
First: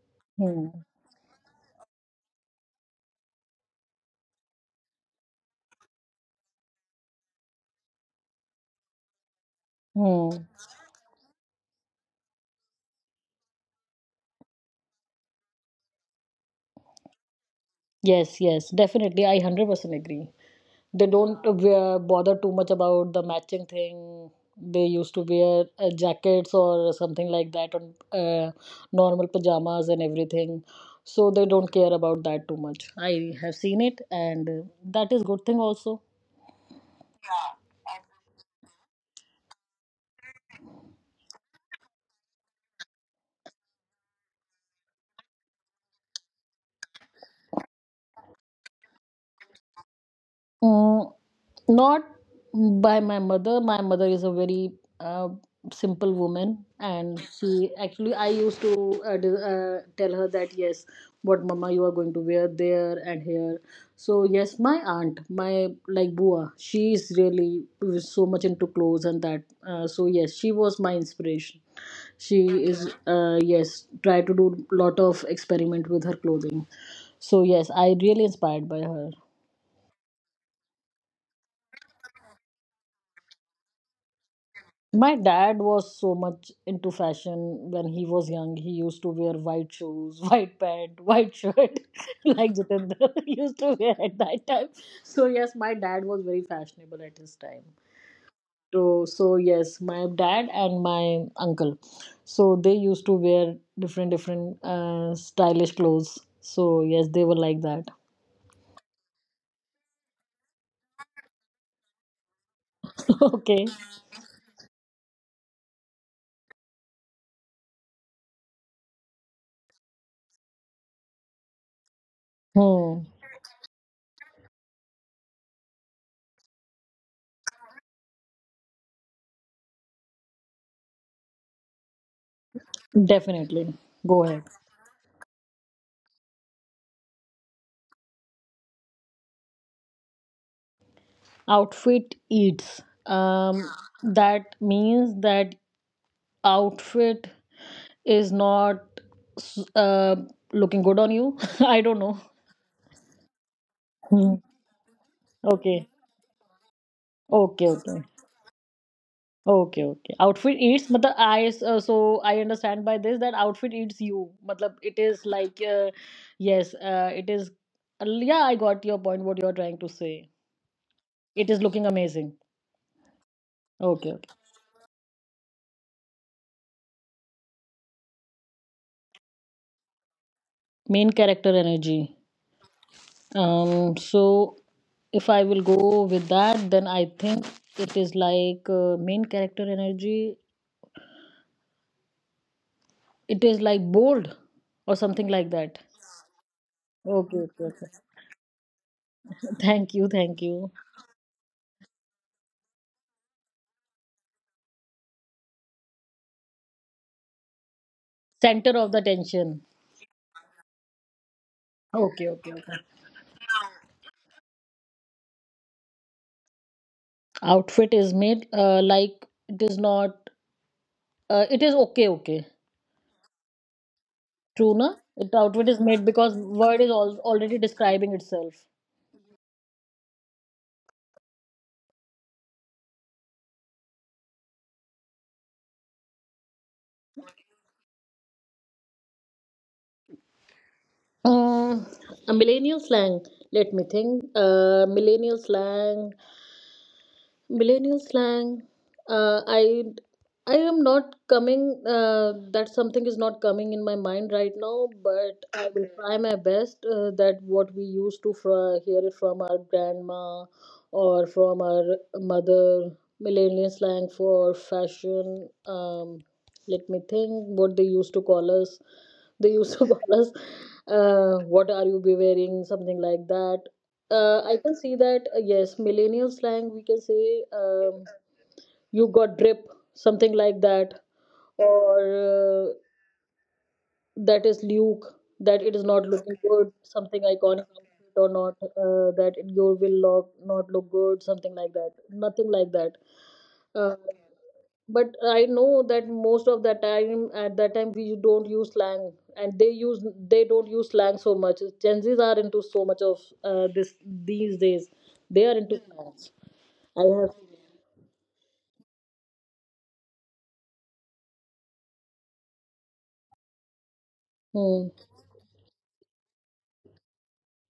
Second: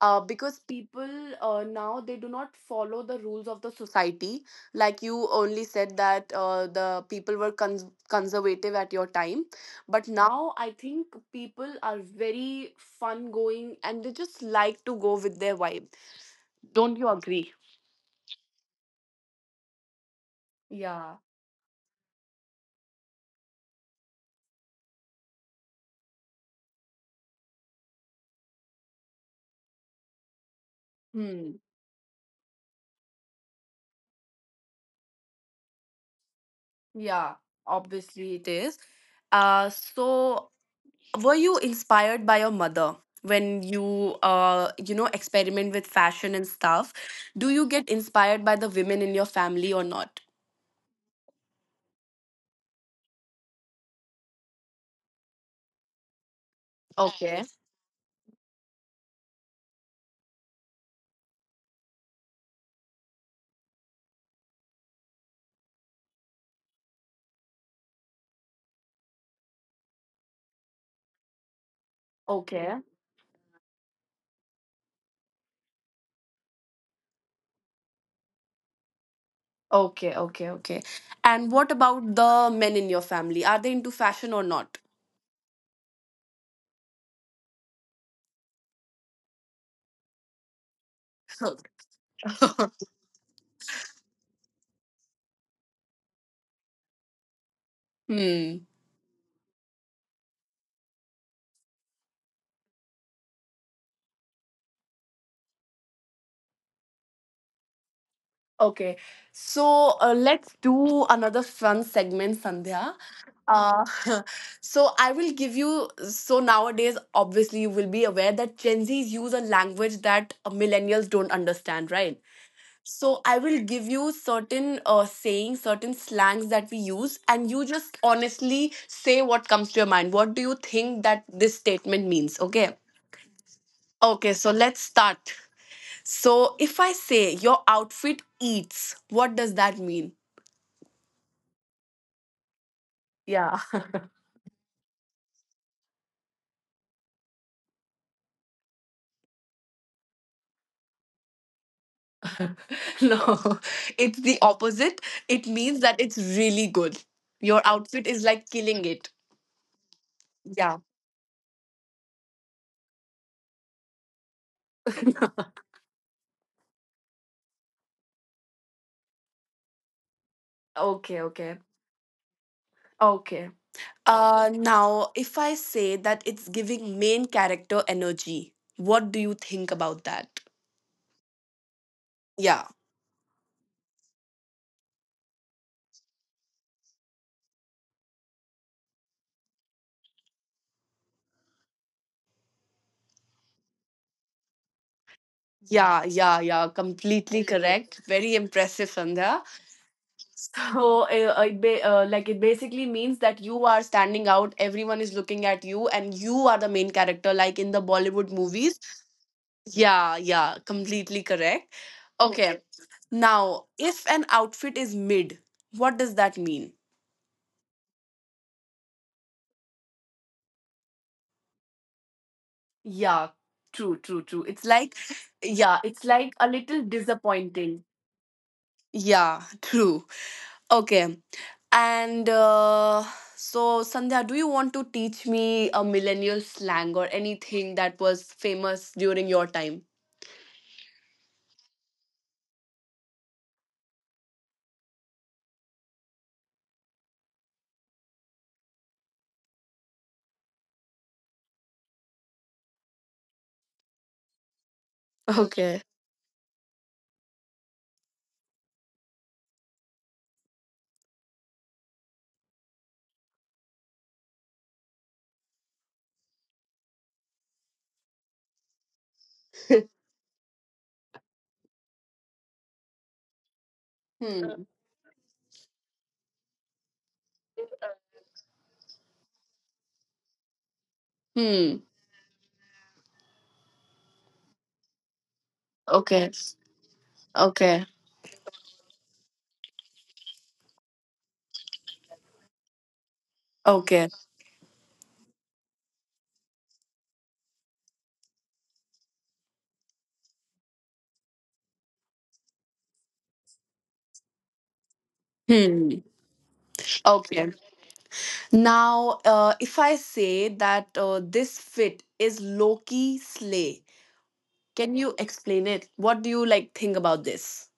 S1: Because
S2: Hmm.
S1: people now they do not follow the rules of the society. Like you only said that the people were cons- conservative at your time, but
S2: Hmm.
S1: now I think people are very fun going and they just like to go with their vibe. Don't you agree?
S2: Yes, yes, definitely I 100% agree. They
S1: Yeah.
S2: don't bother too much about the matching thing. They used to wear jackets or something like that, and normal pajamas and everything. So they
S1: Hmm.
S2: don't care about that too much. I have seen it, and that is good thing also.
S1: Yeah, obviously it is. So were you inspired by your mother when you you know experiment with fashion and stuff? Do you get inspired by the women in your family or not?
S2: Mm, not by my mother. My mother is a very uh, simple woman, and
S1: Okay,
S2: she actually I used to tell her that yes, what mama you are going to wear there and here. So yes, my aunt, my like Bua, she is really so much into clothes and that. So yes, she was my inspiration. She
S1: okay,
S2: is yes try to do lot of experiment with her clothing. So yes, I really inspired by her.
S1: okay, okay, okay. And what about the men in your family? Are they into fashion or not?
S2: My dad was so much into fashion when he was young. He used to wear white shoes, white pant, white shirt, like Jitendra used to wear at that time. So yes, my dad was very fashionable at his time.
S1: Hmm.
S2: So yes, my dad and my uncle, so they used to wear different different stylish clothes. So yes, they were like that.
S1: Okay, so let's do another fun segment, Sandhya.
S2: Okay.
S1: Uh, so I will give you. So nowadays, obviously, you will be aware that Gen Zs use a language that millennials don't understand, right?
S2: Hmm.
S1: So I will give you certain sayings, certain slangs that we use, and you just honestly say what comes to your mind. What do you think that this statement means? Okay.
S2: Definitely. Go
S1: Okay,
S2: ahead.
S1: so let's start. So if I say your outfit eats, what does that mean?
S2: Outfit eats,
S1: Yeah.
S2: that means that outfit is not s- uh, looking good on you. I don't know.
S1: No, it's the
S2: Hmm.
S1: opposite. It means
S2: Okay,
S1: that it's really good. Your
S2: okay.
S1: outfit
S2: Okay,
S1: is like killing it.
S2: okay, okay. Outfit
S1: Yeah.
S2: eats matlab I so I understand by this that outfit eats you matlab it is like yes it is, yeah, I got your point what you are trying to say.
S1: Okay,
S2: It
S1: okay.
S2: is looking amazing.
S1: Okay.
S2: Okay, okay.
S1: Now if I say that it's giving main character energy, what do you think about that?
S2: Main character energy.
S1: Yeah.
S2: So if I will go with that, then I think it is like main character energy. It is like bold or something like that.
S1: Yeah, yeah, yeah, completely
S2: Okay, okay, okay.
S1: correct. Very impressive, Sandhya.
S2: Thank you, thank you.
S1: So like it basically means that you are standing out. Everyone is looking at you, and you are the main character, like in the Bollywood
S2: Center
S1: movies.
S2: of the tension.
S1: Yeah, yeah, completely correct.
S2: Okay, okay,
S1: Okay,
S2: okay.
S1: now if an outfit is mid, what does that mean?
S2: Outfit is made, like it is not. It is okay, okay.
S1: Yeah, true, true, true. It's
S2: True,
S1: like,
S2: na? It outfit
S1: yeah,
S2: is
S1: it's
S2: made
S1: like
S2: because
S1: a little
S2: word is al already
S1: disappointing.
S2: describing itself.
S1: Yeah, true. Okay. And so, Sandhya, do you want to teach me a millennial slang or anything that was famous during your time?
S2: Um, a millennial slang. Let me think. Millennial slang. Millennial slang. Uh, i i am not coming that something is not coming in my mind right now, but I
S1: Okay.
S2: will Okay. try my best that what we used to hear it from our grandma or from our mother. Millennial slang for fashion, let me think what they used to call us. They used to call us, what are you be wearing, something like that. Uh, I
S1: Hmm.
S2: can see that, yes, millennial slang, we can say, you got drip, something like that,
S1: Hmm.
S2: or that is Luke, that it is not
S1: Okay.
S2: looking good, something iconic
S1: Okay.
S2: outfit or not, that it, you will look, not look good, something like that, nothing like that. Uh,
S1: Okay.
S2: but I know that most of the time, at that time, we don't use slang, and they don't use slang so much. Gen Zs are into so much of this these days. They are into
S1: Hmm.
S2: slang. I have
S1: Okay. Now, if I say that this fit is Loki Slay, can
S2: Hmm.
S1: you explain it? What do you think about this?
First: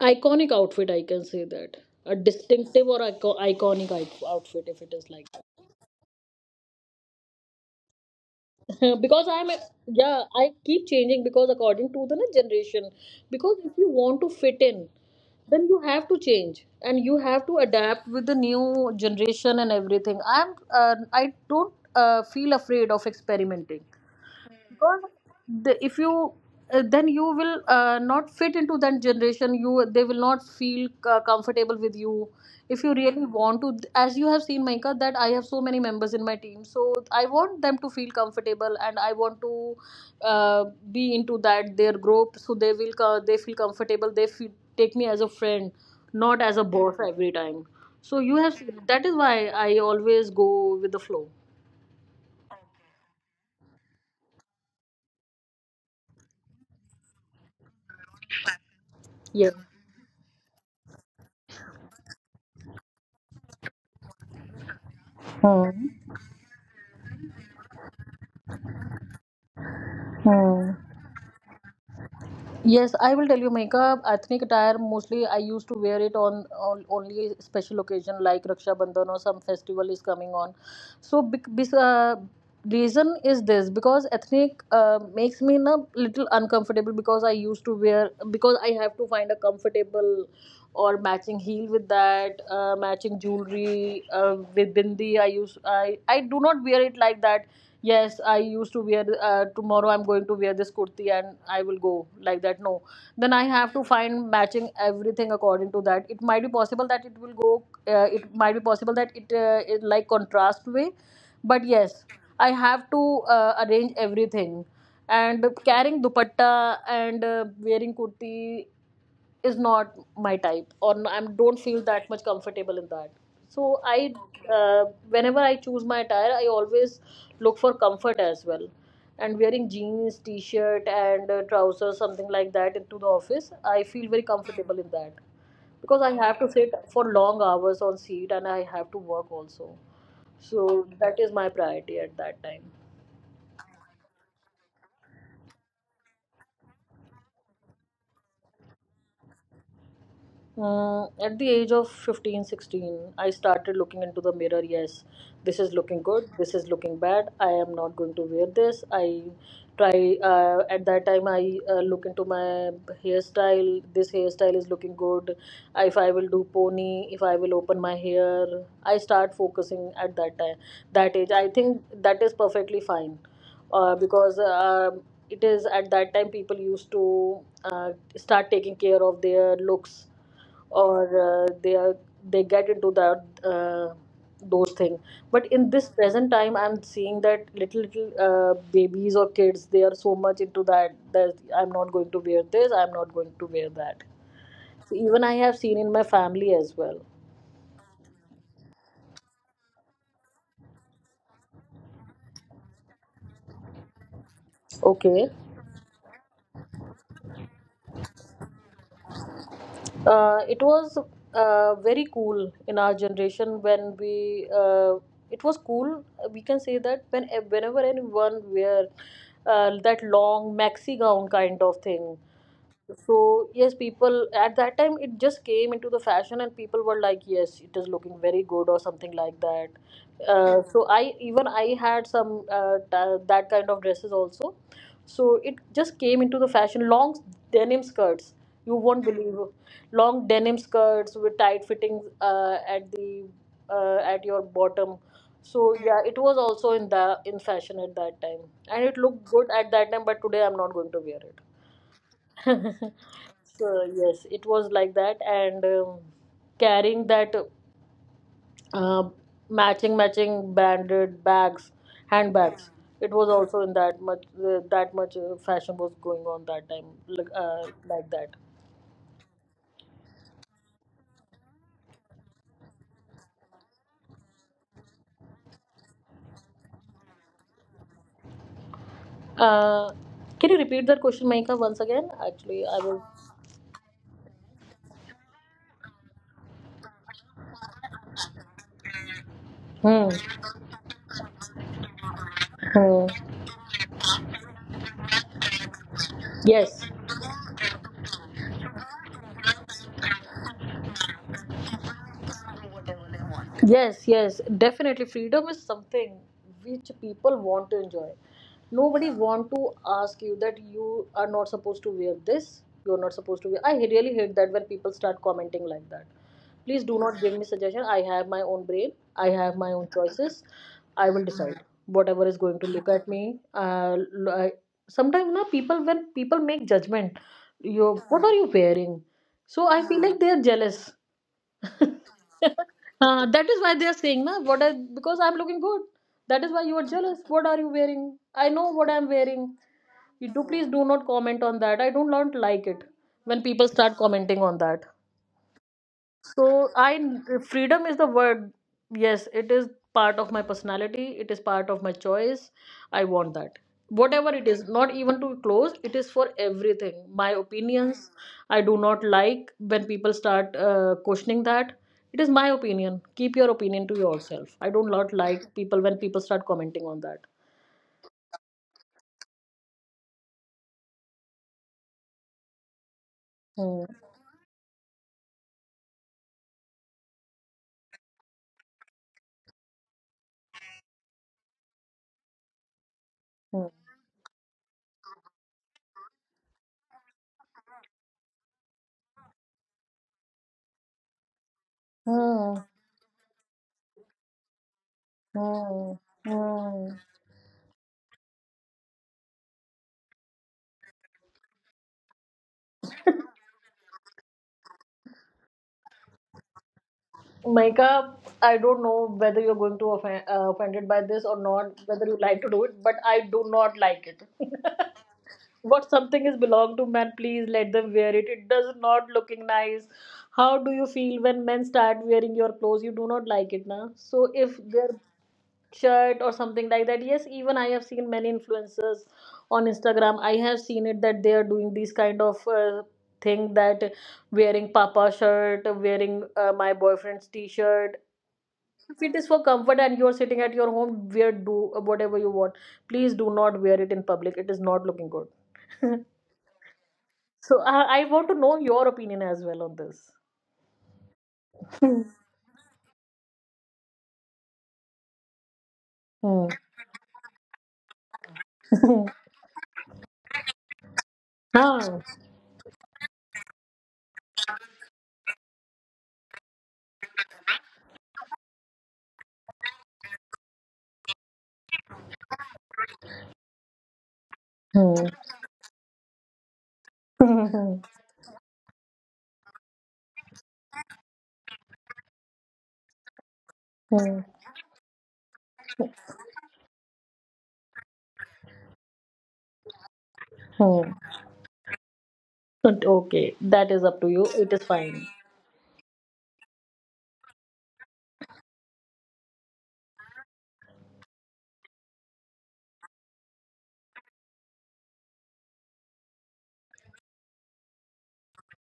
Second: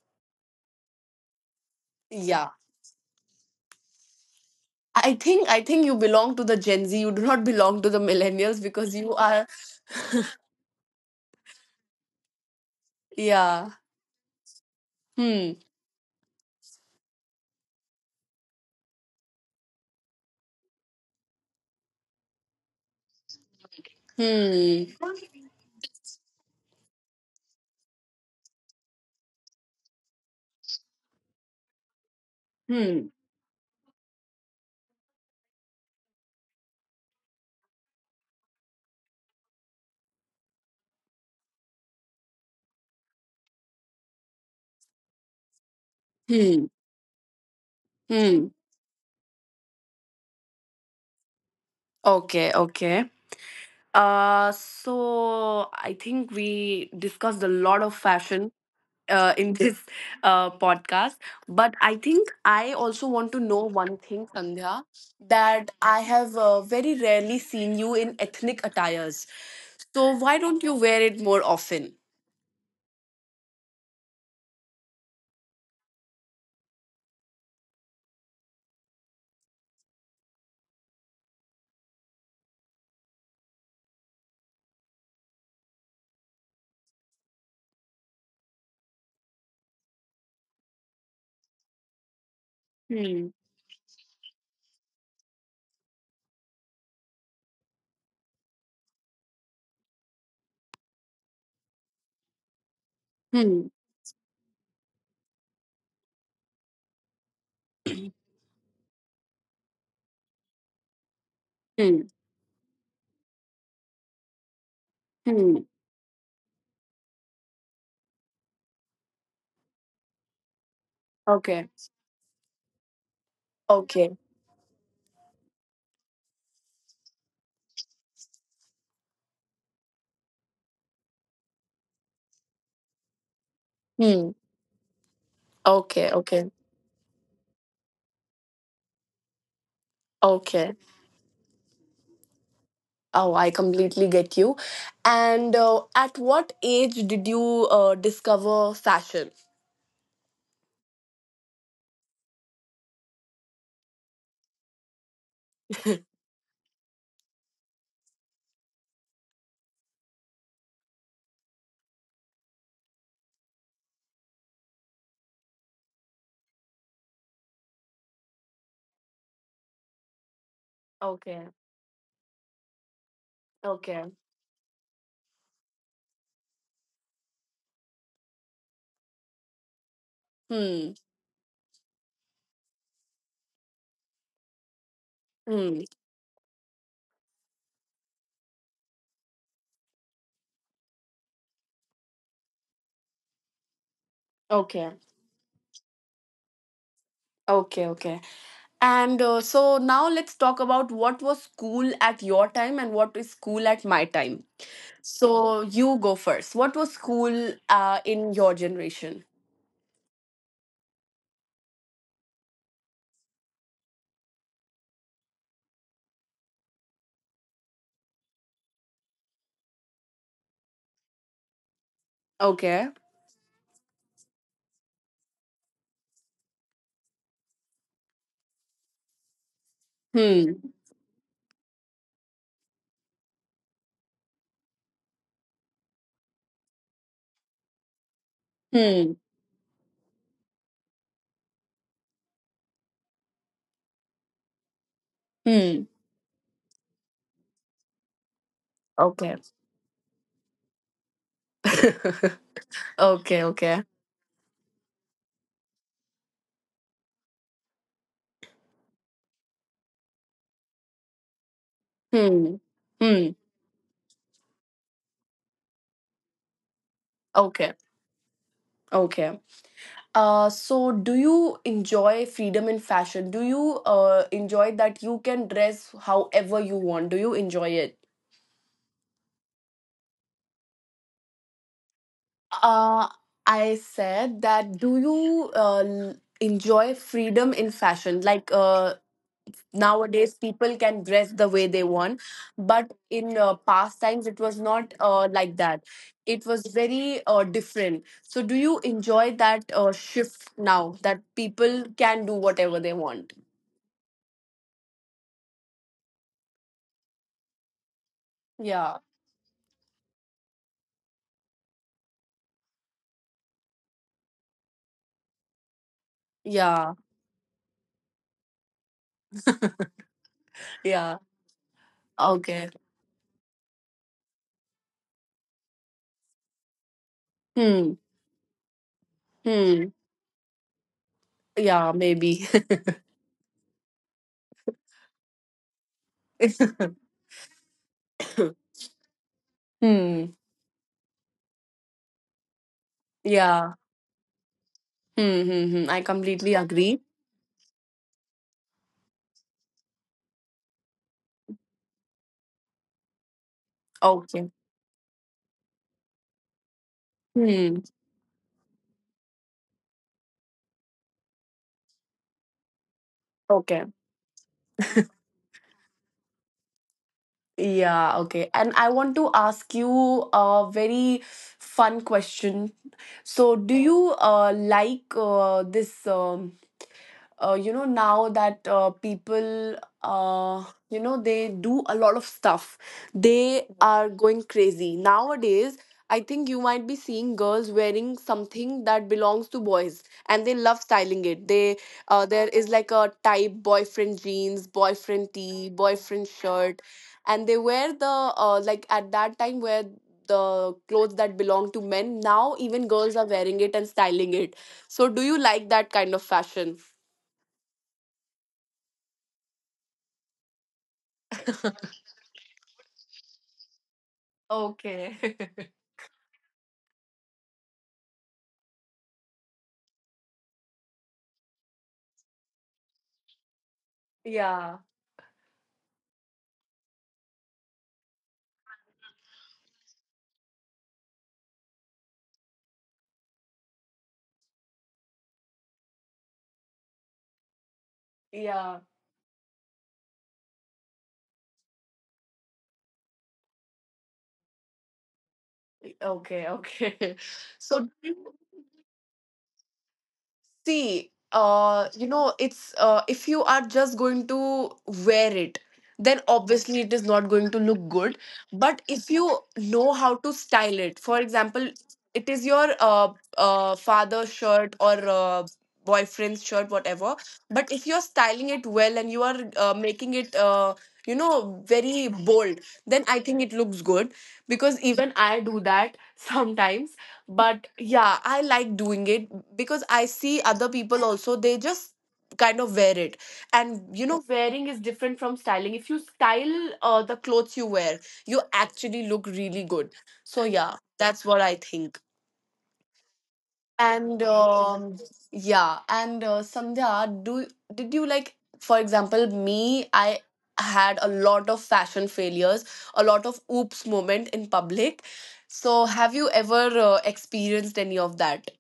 S2: Iconic outfit. I can say that a
S1: Yeah.
S2: distinctive or iconic outfit if it is
S1: I
S2: like
S1: think I think you belong to the Gen Z. You do not belong to the millennials because
S2: that.
S1: you
S2: Because
S1: are
S2: I'm a, yeah, I keep changing because according to the na, generation. Because if
S1: yeah.
S2: you want to fit in,
S1: Hmm.
S2: then you have to change and you have to adapt with the new generation and everything. I don't feel afraid of experimenting because
S1: Hmm.
S2: the, if you then you will not fit into that generation, you they will not feel comfortable with you. If you
S1: Hmm.
S2: really want to as you have seen, Maika, that I have so many members in my team, so I want them to feel comfortable, and I want to uh, be into that their group, so they will they feel comfortable, they feel, take me as a friend, not as a
S1: Hmm.
S2: boss every time. So you
S1: Hmm.
S2: have seen, that is why I always go with the flow.
S1: Okay. Okay. So I think we discussed a lot of fashion.
S2: Yes.
S1: In this podcast, but I think I also want to know one thing, Sandhya, that I
S2: Hmm.
S1: have very rarely seen you in ethnic attires. So why don't you wear it more often?
S2: Yes, I will tell you, Maika. Ethnic attire mostly I used to wear it on only special occasion like Raksha Bandhan or some festival is coming on. So reason is this because ethnic makes me na little uncomfortable, because I used to wear, because I have to find a comfortable or matching heel with that matching
S1: Hmm.
S2: jewelry with bindi. I use i i do not wear it like that. Yes, I used to wear, tomorrow I'm going to wear this kurti and I will go, like that, no. Then I have to find matching everything according to that. It might be possible that it will go, it might be possible that it like contrast way, but yes,
S1: Hmm.
S2: I have to arrange everything, and
S1: Hmm.
S2: carrying dupatta, and wearing kurti is not my type. I don't
S1: Okay.
S2: feel that much comfortable in that. So I,
S1: Okay.
S2: uh, whenever I choose my attire, I always look for comfort as well. And wearing jeans t-shirt and trousers, something like that into the office, I feel very
S1: Hmm.
S2: comfortable in that, because
S1: Okay.
S2: I have to
S1: Okay.
S2: sit for long hours on seat, and I have to work also. So
S1: Okay.
S2: that is my priority at that time.
S1: Oh, I completely get you. And at what age did you discover fashion?
S2: Mm, at the age of 15, 16, I started looking into the mirror. Yes, this is looking good. This is looking bad. I am not going to wear this. I try, at that time, I look into my hairstyle. This hairstyle is looking good. If I will do pony, if I will open my hair, I start focusing at that time, that age. I
S1: Okay.
S2: think that is perfectly fine,
S1: Okay.
S2: because it is at that time people used to start taking care of their looks,
S1: Hmm.
S2: or uh, they are they get into that those things. But in
S1: Hmm.
S2: this present time, I'm seeing that little little babies or kids, they are so much into that that I'm not going to wear this, I'm not going to wear that.
S1: Okay.
S2: So even I have seen in my family as well.
S1: Okay. Okay. And so now let's talk about what was cool at your time and what is cool at my time.
S2: Okay.
S1: So you go first. What was cool in your generation?
S2: It was very cool in our generation when we it was cool, we can say that, when whenever anyone wear that long maxi gown kind of thing.
S1: Okay.
S2: So yes, people at that time, it just came into the fashion, and people were like, "Yes, it is looking very good" or something like that. Uh,
S1: Hmm.
S2: so I, even I had some that kind of dresses also. So it just came into the fashion. Long denim skirts, you won't
S1: Hmm.
S2: believe, long denim skirts with tight fittings at your bottom. So
S1: Hmm.
S2: yeah, it was also in the in fashion at that time, and it looked
S1: Okay.
S2: good at that time. But today I'm not going to wear it.
S1: Okay,
S2: So
S1: okay.
S2: yes, it was like that, and carrying that uh, matching matching banded bags,
S1: Hmm.
S2: handbags. It was
S1: Hmm.
S2: also in that much that much fashion was going on that time,
S1: Okay.
S2: like that.
S1: Okay. So do you enjoy freedom in fashion? Do you enjoy that you can dress however you want? Do you enjoy it?
S2: Uh, can you repeat that question, Maika, once again? Actually, I
S1: Uh, I said that do you enjoy freedom in fashion?
S2: was.
S1: Nowadays people can dress the way they want,
S2: Hmm.
S1: but
S2: Hmm.
S1: in past times it was not like that, it was
S2: Yes.
S1: very different. So do you enjoy that shift now that people can do whatever they want?
S2: Yes, yes, definitely. Freedom is something which people want to enjoy.
S1: Yeah,
S2: Nobody want to ask you that you are not supposed to wear this. You're not supposed to wear. I really hate that when people start commenting like that. Please do
S1: yeah,
S2: not give me suggestion. I have my own brain. I have my own choices. I
S1: yeah.
S2: will decide whatever is going to
S1: Okay.
S2: look at me. Sometimes na people when people make judgment, you
S1: Hmm,
S2: what are you wearing, so I feel
S1: hmm.
S2: like they are jealous,
S1: Yeah, maybe.
S2: that is why they are saying na what I, because I'm looking good, that is why you are jealous, what are you wearing, I know what I'm wearing. You
S1: Hmm.
S2: do please do not comment on that. I don't want to like it when people
S1: Yeah.
S2: start commenting on that.
S1: Hmm, hmm, hmm. I completely
S2: So I,
S1: agree.
S2: freedom is the word. Yes, it is part of my personality. It is part of my choice. I want that. Whatever it
S1: Okay.
S2: is, not even to close, it is for everything. My
S1: Hmm.
S2: opinions, I do not like when people start questioning that. It is my opinion. Keep your opinion
S1: Okay.
S2: to yourself. I do not like people when people start commenting on that.
S1: Yeah, okay. And I want to ask you a very fun question. So, do
S2: Hmm,
S1: you like this? You know, now that people, uh, you know, they do a lot of stuff, they Mhm. are going crazy nowadays. I think you might be seeing girls wearing something that belongs to boys, and they love styling it. They there
S2: hmm,
S1: is like a type: boyfriend jeans, boyfriend tee,
S2: hmm, hmm,
S1: boyfriend shirt.
S2: hmm.
S1: And they wear the like at that time where the clothes that belong to men, now even girls are wearing it and styling it. So do you like that kind of fashion?
S2: Micah, I don't know whether you're going to offended by this or not, whether you like to do it, but I do not like it.
S1: Okay.
S2: What something is belong to men, please let them wear it. It does not looking nice. How do you feel when men start wearing your clothes? You do not like it, na? So if
S1: Yeah.
S2: their shirt or something like that, yes, even I have seen many influencers on Instagram. I have seen it that they are doing these kind of thing that wearing papa shirt, wearing my boyfriend's t-shirt.
S1: Yeah.
S2: If it is for comfort and you're sitting at your home, wear do whatever you want. Please do not wear it in public. It is not looking good.
S1: Okay. Okay.
S2: So
S1: So do
S2: I want to
S1: you
S2: know your opinion as well on this.
S1: See,
S2: Hmm.
S1: you know, it's if you are just going to wear it, then
S2: Hmm.
S1: obviously it is not going to look good. But
S2: Hmm.
S1: if you know how to style it, for example,
S2: Ah.
S1: it is your father's shirt or boyfriend's shirt, whatever. But if you're styling it well, and you are making it, you know, very bold, then I think it looks good, because
S2: Hmm.
S1: even I do that sometimes. But
S2: Hmm.
S1: yeah, I like doing it, because I see other people also, they just kind of wear it. And you
S2: Hmm.
S1: know, wearing is different from styling. If you style the clothes you wear, you actually look really good. So yeah,
S2: Hmm.
S1: that's what I think.
S2: But okay, that is up to
S1: And
S2: you. It is
S1: um,
S2: fine.
S1: yeah. and Sandhya, do did you like, for example, me, I had a lot of fashion failures, a lot of oops moment in public. So have you ever experienced any of that?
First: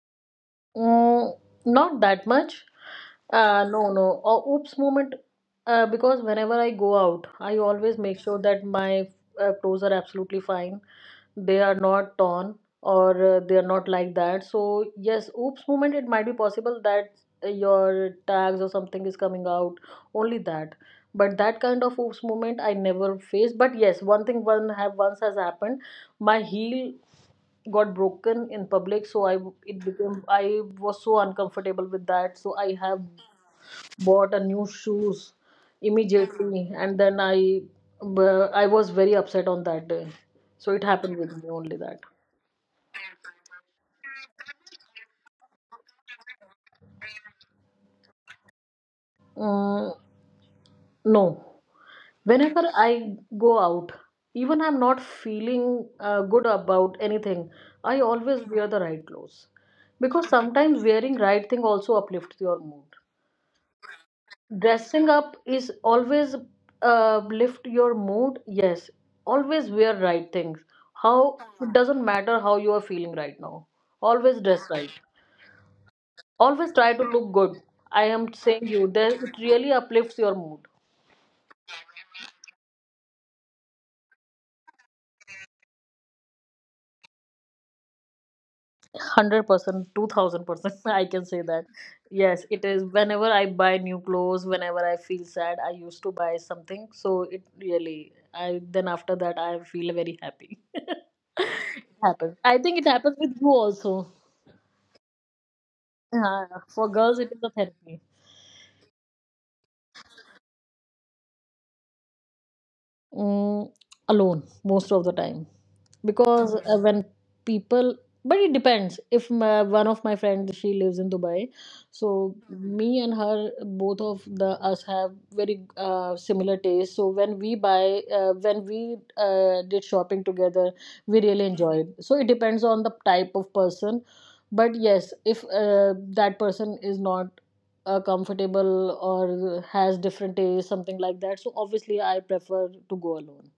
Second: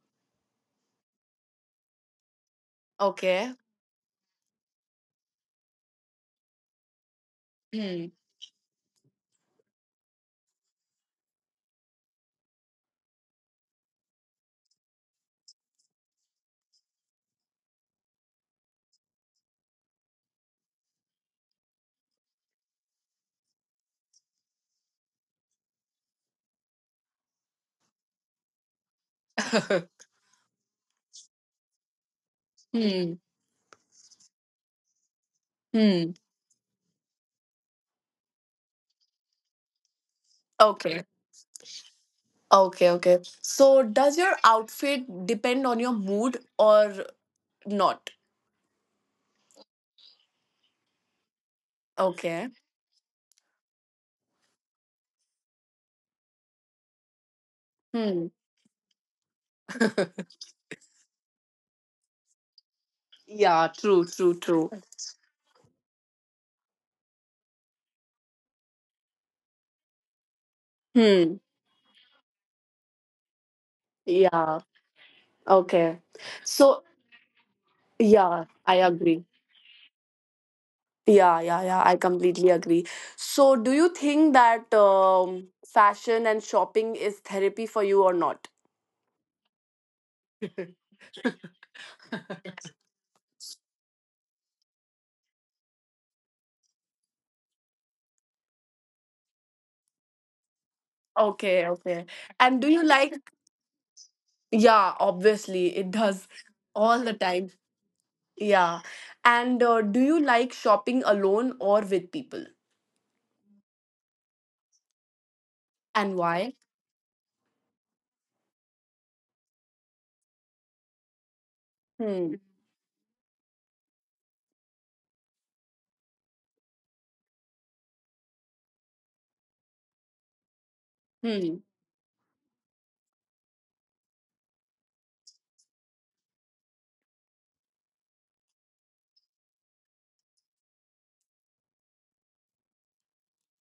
S2: Mm, not that much.
S1: Okay.
S2: No, no. Oops moment. Because whenever I go out, I always
S1: Hmm.
S2: make sure that my clothes are absolutely fine. They are not torn or they are not like that. So, yes, oops moment, it might be possible that your tags or something is coming out. Only that. But that kind of oops moment I never faced. But yes, one thing one have once has happened. My heel got broken in public, so I it became I was so uncomfortable with that, so I have
S1: Hmm.
S2: bought a new shoes
S1: Hmm.
S2: immediately, and then I I was very upset on that day, so it
S1: Okay.
S2: happened with me only that.
S1: Okay. Okay. So, does your outfit depend on your mood or not?
S2: Mm, no.
S1: Okay.
S2: Whenever I go out, even I'm not feeling good about anything, I
S1: Hmm.
S2: always wear the right clothes. Because sometimes wearing right thing also uplifts your mood.
S1: Yeah, true, true, true.
S2: Dressing up is always lift your mood, yes, always wear right things. How
S1: Hmm.
S2: it doesn't matter how you are feeling right now, always
S1: Yeah.
S2: dress right,
S1: Okay.
S2: always
S1: So,
S2: try to look good. I am
S1: yeah,
S2: saying
S1: I
S2: you there,
S1: agree.
S2: it really uplifts your mood.
S1: Yeah, yeah, yeah. I completely agree. So, do you think that fashion and shopping is therapy for you or not?
S2: 100%, 2000%. I can say that. Yes, it is. Whenever I buy new clothes, whenever I feel sad, I used to buy something. So it really, I then after that I feel very happy.
S1: Okay,
S2: It
S1: okay.
S2: happens.
S1: And
S2: I
S1: do
S2: think
S1: you
S2: it
S1: like
S2: happens with you also.
S1: Yeah, obviously, it does
S2: Yeah, for
S1: all the
S2: girls, it is
S1: time.
S2: a therapy.
S1: Yeah. And do you like shopping alone or with people?
S2: Mm, alone most of the time.
S1: And why?
S2: Because when people, but it depends if my, one of my friends she lives in Dubai,
S1: Hmm.
S2: so me and her both of the us have very similar taste, so when we buy when we did shopping together, we really
S1: Hmm.
S2: enjoyed, so it depends on the type of person. But yes, if that person is not comfortable or has different taste, something like that. So obviously, I prefer to go alone.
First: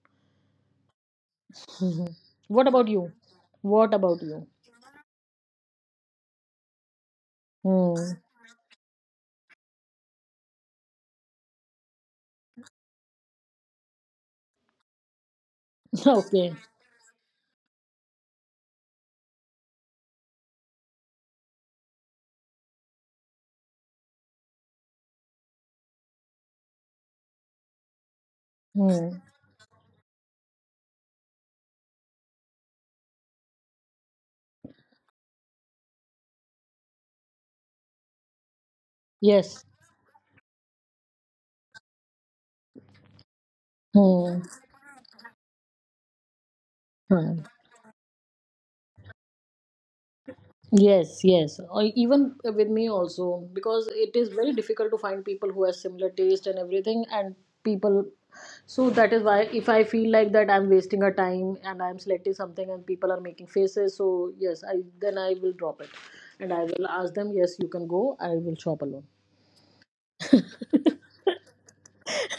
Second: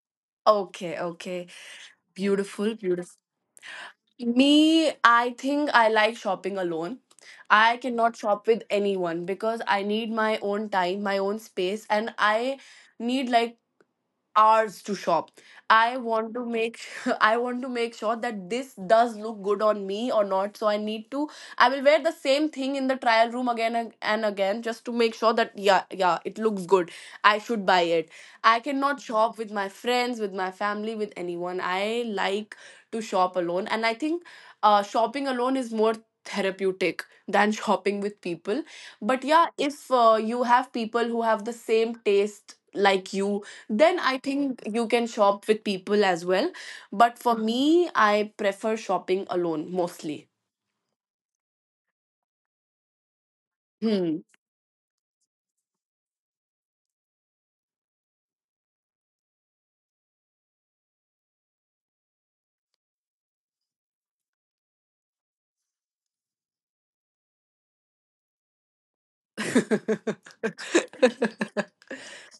S1: Okay, okay.
S2: Mhm. What
S1: Beautiful,
S2: about you?
S1: beautiful.
S2: What about you?
S1: Me, I think I like shopping alone. I cannot
S2: Hmm.
S1: shop with anyone because I need my own time, my own space, and I need like hours to shop. I want to
S2: Okay.
S1: make I want to make sure that this does look good on me or not, so I need to, I will wear the same thing in the trial room again and again, just to make sure that yeah, yeah, it looks good, I should buy it. I cannot
S2: Hmm.
S1: shop with my friends, with my family, with anyone. I like to shop alone, and I think shopping alone is more therapeutic than shopping with people. But yeah,
S2: Yes.
S1: if you have people who have the same taste like you, then I
S2: Hmm.
S1: think you can shop with people as well. But for
S2: Hmm.
S1: me, I prefer shopping alone mostly.
S2: Yes, yes. Or even with me also, because it
S1: Hmm.
S2: is very difficult to find people who have similar taste and everything, and people. So that is why if I feel like that I'm wasting a time and I'm selecting something and people are making faces, so yes, I then I will drop it, and I will ask them, yes, you can go. I will shop alone.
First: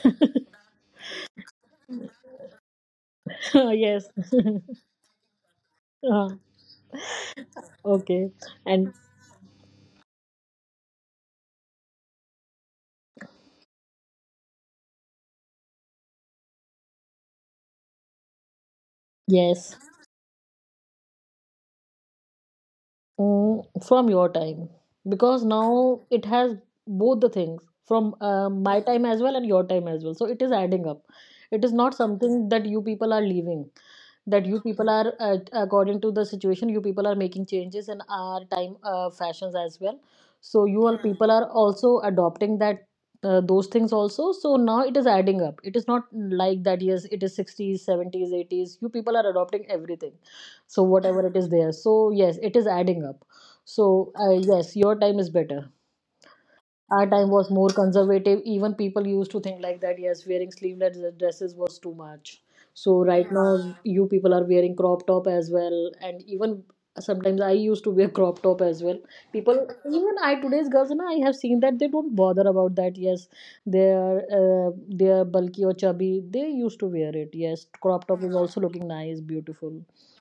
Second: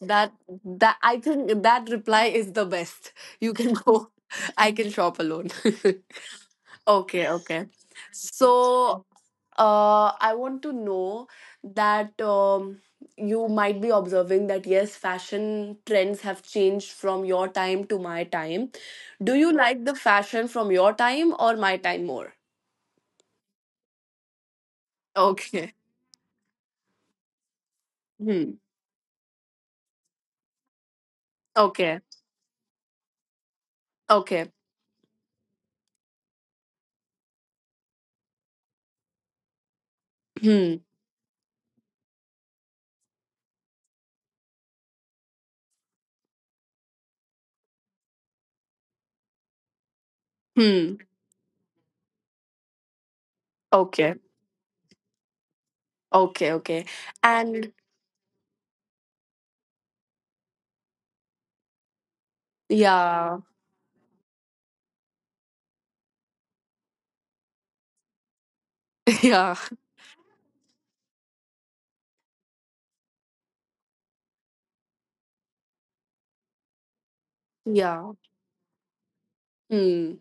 S1: that that I think that reply is the best. You can
S2: Yes.
S1: go. I can shop alone.
S2: Uh,
S1: Okay, okay.
S2: okay. And
S1: So I want to know that you might be observing that yes, fashion trends have changed from your time to my time. Do you
S2: yes.
S1: like the fashion from your time or my time more?
S2: Mm, from your time, because
S1: Okay.
S2: now it has both the things from
S1: Hmm.
S2: my time as well and your time as well, so it is adding up, it is not
S1: Okay.
S2: something that you people are leaving, that
S1: Okay.
S2: you people are according to the situation you people are making changes in our time fashions as well, so you
S1: Hmm.
S2: all people are also adopting that those things also, so now it is adding up, it is not like that, yes it is 60s 70s 80s, you people are adopting everything, so
S1: Hmm.
S2: whatever it is there, so yes it is adding up, so
S1: Okay.
S2: yes your time is better.
S1: Okay. Okay.
S2: Our time was more
S1: And
S2: conservative, even people used to think like that, yes wearing sleeveless dresses was too much. So right
S1: yeah.
S2: now you people are wearing crop top as well, and even sometimes I used to wear crop top as well,
S1: Yeah.
S2: people, even I today's girls na, I have seen that they don't bother about that, yes they are uh, they are bulky or chubby, they used to wear it, yes crop
S1: Yeah.
S2: top is also looking nice, beautiful.
S1: Hmm.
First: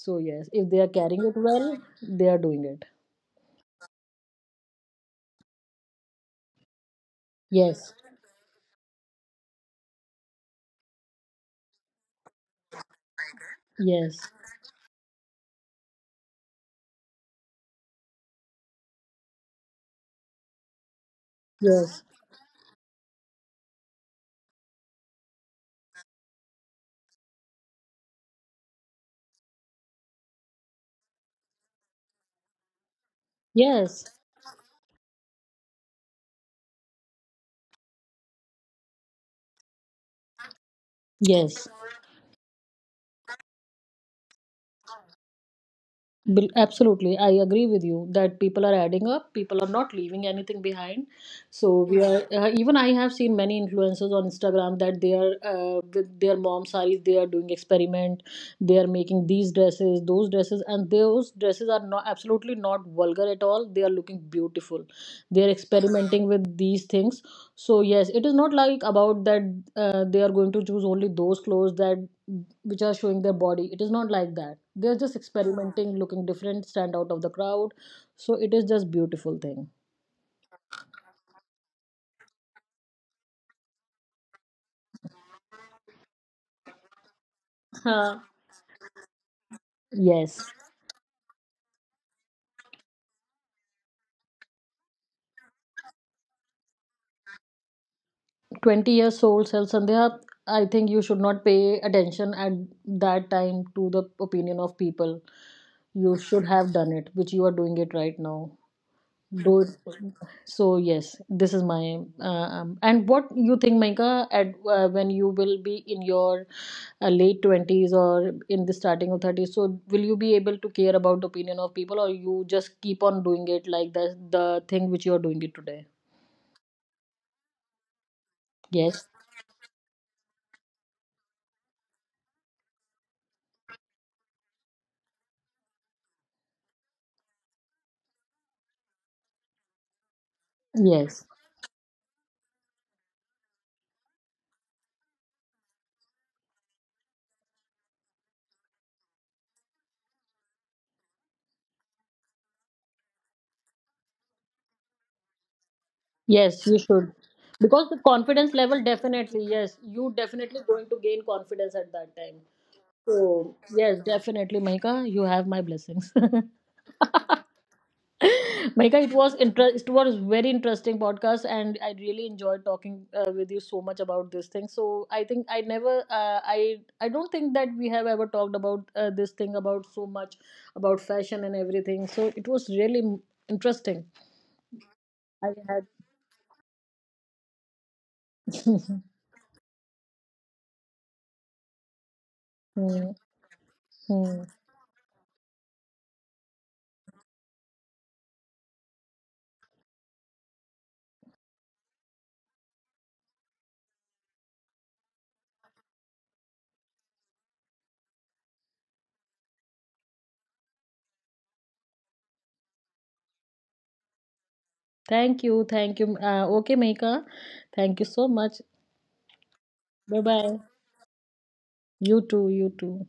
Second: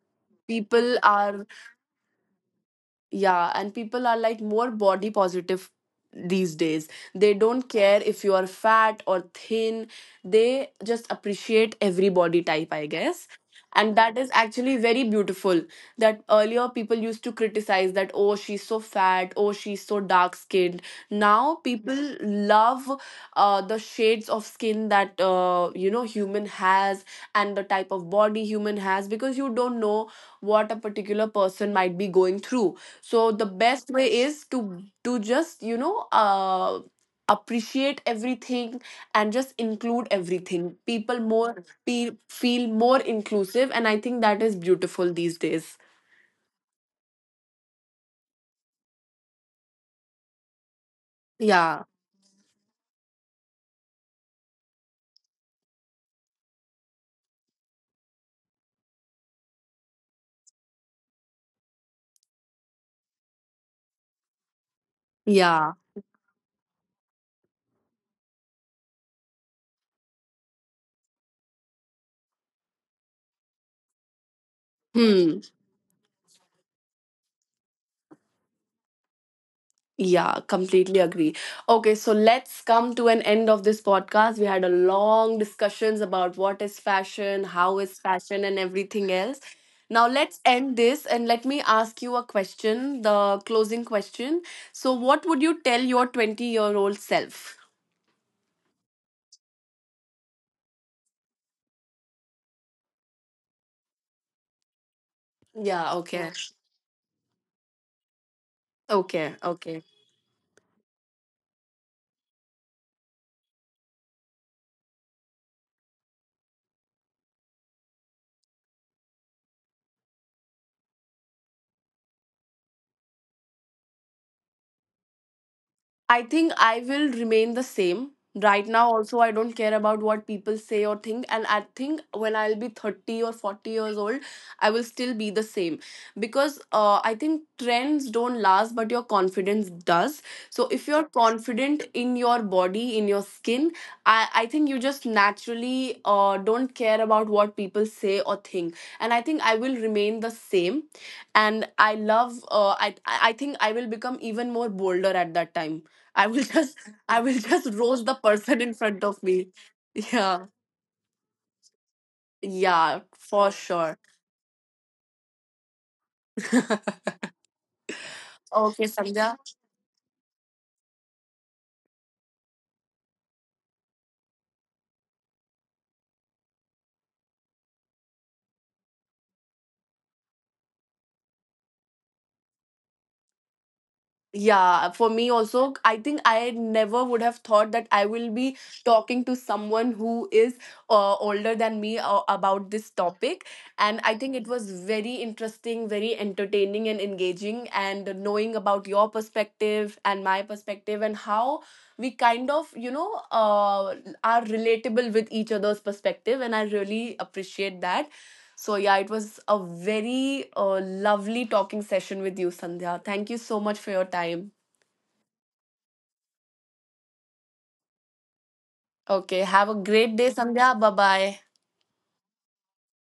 S2: So yes, if they are
S1: People
S2: carrying it
S1: are
S2: well, they are doing it.
S1: Yeah, and people are like more body positive these days. They don't
S2: Yes,
S1: care if you are fat or thin. They just appreciate every body type, I guess. And
S2: yes,
S1: that is actually very beautiful. That earlier people used to criticize that, oh, she's so fat, oh, she's so dark skinned. Now people
S2: yes,
S1: love the shades of skin that, you know, human has, and the type of body human has, because you don't know what a particular person might be going through. So the best
S2: yes,
S1: way is to just, you know, appreciate everything, and just include everything.
S2: yes.
S1: Feel more inclusive, and I think that is beautiful these days.
S2: Absolutely, I agree with you that people are adding up, people are not leaving anything behind. So
S1: Yeah,
S2: we are even I have seen many influencers on Instagram that they are with their mom saris, they are doing experiment, they are making these dresses, those dresses, and those dresses are not absolutely not vulgar at all. They are looking beautiful. They are
S1: yeah.
S2: experimenting with these things. So yes, it is not like about that they are going to choose only those clothes that which are showing their body. It is not like that. They're just
S1: Hmm.
S2: experimenting, looking different, stand out of the crowd. So it is just beautiful thing.
S1: Yeah, completely agree. Okay, so let's come to an end of this podcast. We had a long discussions about what is fashion, how is
S2: Huh.
S1: fashion, and everything else. Now let's
S2: Yes,
S1: end this and let me ask you a question, the closing question. So what would you tell your 20-year-old self?
S2: 20 years old self Sandhya, I think you should not pay attention at that time to the opinion of people.
S1: Yeah,
S2: You
S1: okay.
S2: should have done it, which you are doing it right now.
S1: Okay,
S2: Those,
S1: okay.
S2: so yes, this is my and what you think, Maika, at when you will be in your late 20s or in the starting of thirties? So will you be able to care about opinion of people, or you just keep on doing it like the thing which you are doing it today?
S1: I think I will remain the same. Right now,
S2: Yes,
S1: also, I don't care about what people say or think. And I think when I'll be 30 or 40 years old, I will still be the same. Because I think trends don't last, but your confidence does. So if you're
S2: yes,
S1: confident in your body, in your skin, I think you just naturally don't care about what people say or think. And I think I will remain the same. And I love, I think I will become even more bolder at that time. I will
S2: yes. You
S1: just
S2: should,
S1: I will just
S2: because the
S1: roast the
S2: confidence
S1: person in
S2: level
S1: front of
S2: definitely,
S1: me.
S2: yes, you
S1: Yeah.
S2: definitely going to gain confidence at that time.
S1: Yeah,
S2: So
S1: for
S2: yes,
S1: sure.
S2: definitely, Maika, you have my blessings.
S1: Okay,
S2: Manika, it was
S1: Sandhya.
S2: it was very interesting podcast, and I really enjoyed talking with you so much about this thing. So I think I never, I don't think that we have ever talked about this thing about so much about fashion and everything. So it was really interesting.
S1: Yeah, for me
S2: I
S1: also,
S2: had.
S1: I think I never would have thought that I will be talking to someone who is older than me about this
S2: Hmm,
S1: topic. And I think
S2: hmm.
S1: it was very interesting, very entertaining, and engaging. And knowing about your perspective and my perspective, and how we kind of, you know, are relatable with each other's perspective. And I really appreciate that. So, yeah, it was a very lovely talking session with you, Sandhya. Thank you so much for your time.
S2: Thank you, thank you. Okay, Manika, thank you so much.
S1: Okay, have a great
S2: Bye
S1: day,
S2: bye.
S1: Sandhya. Bye bye.
S2: You too. You too.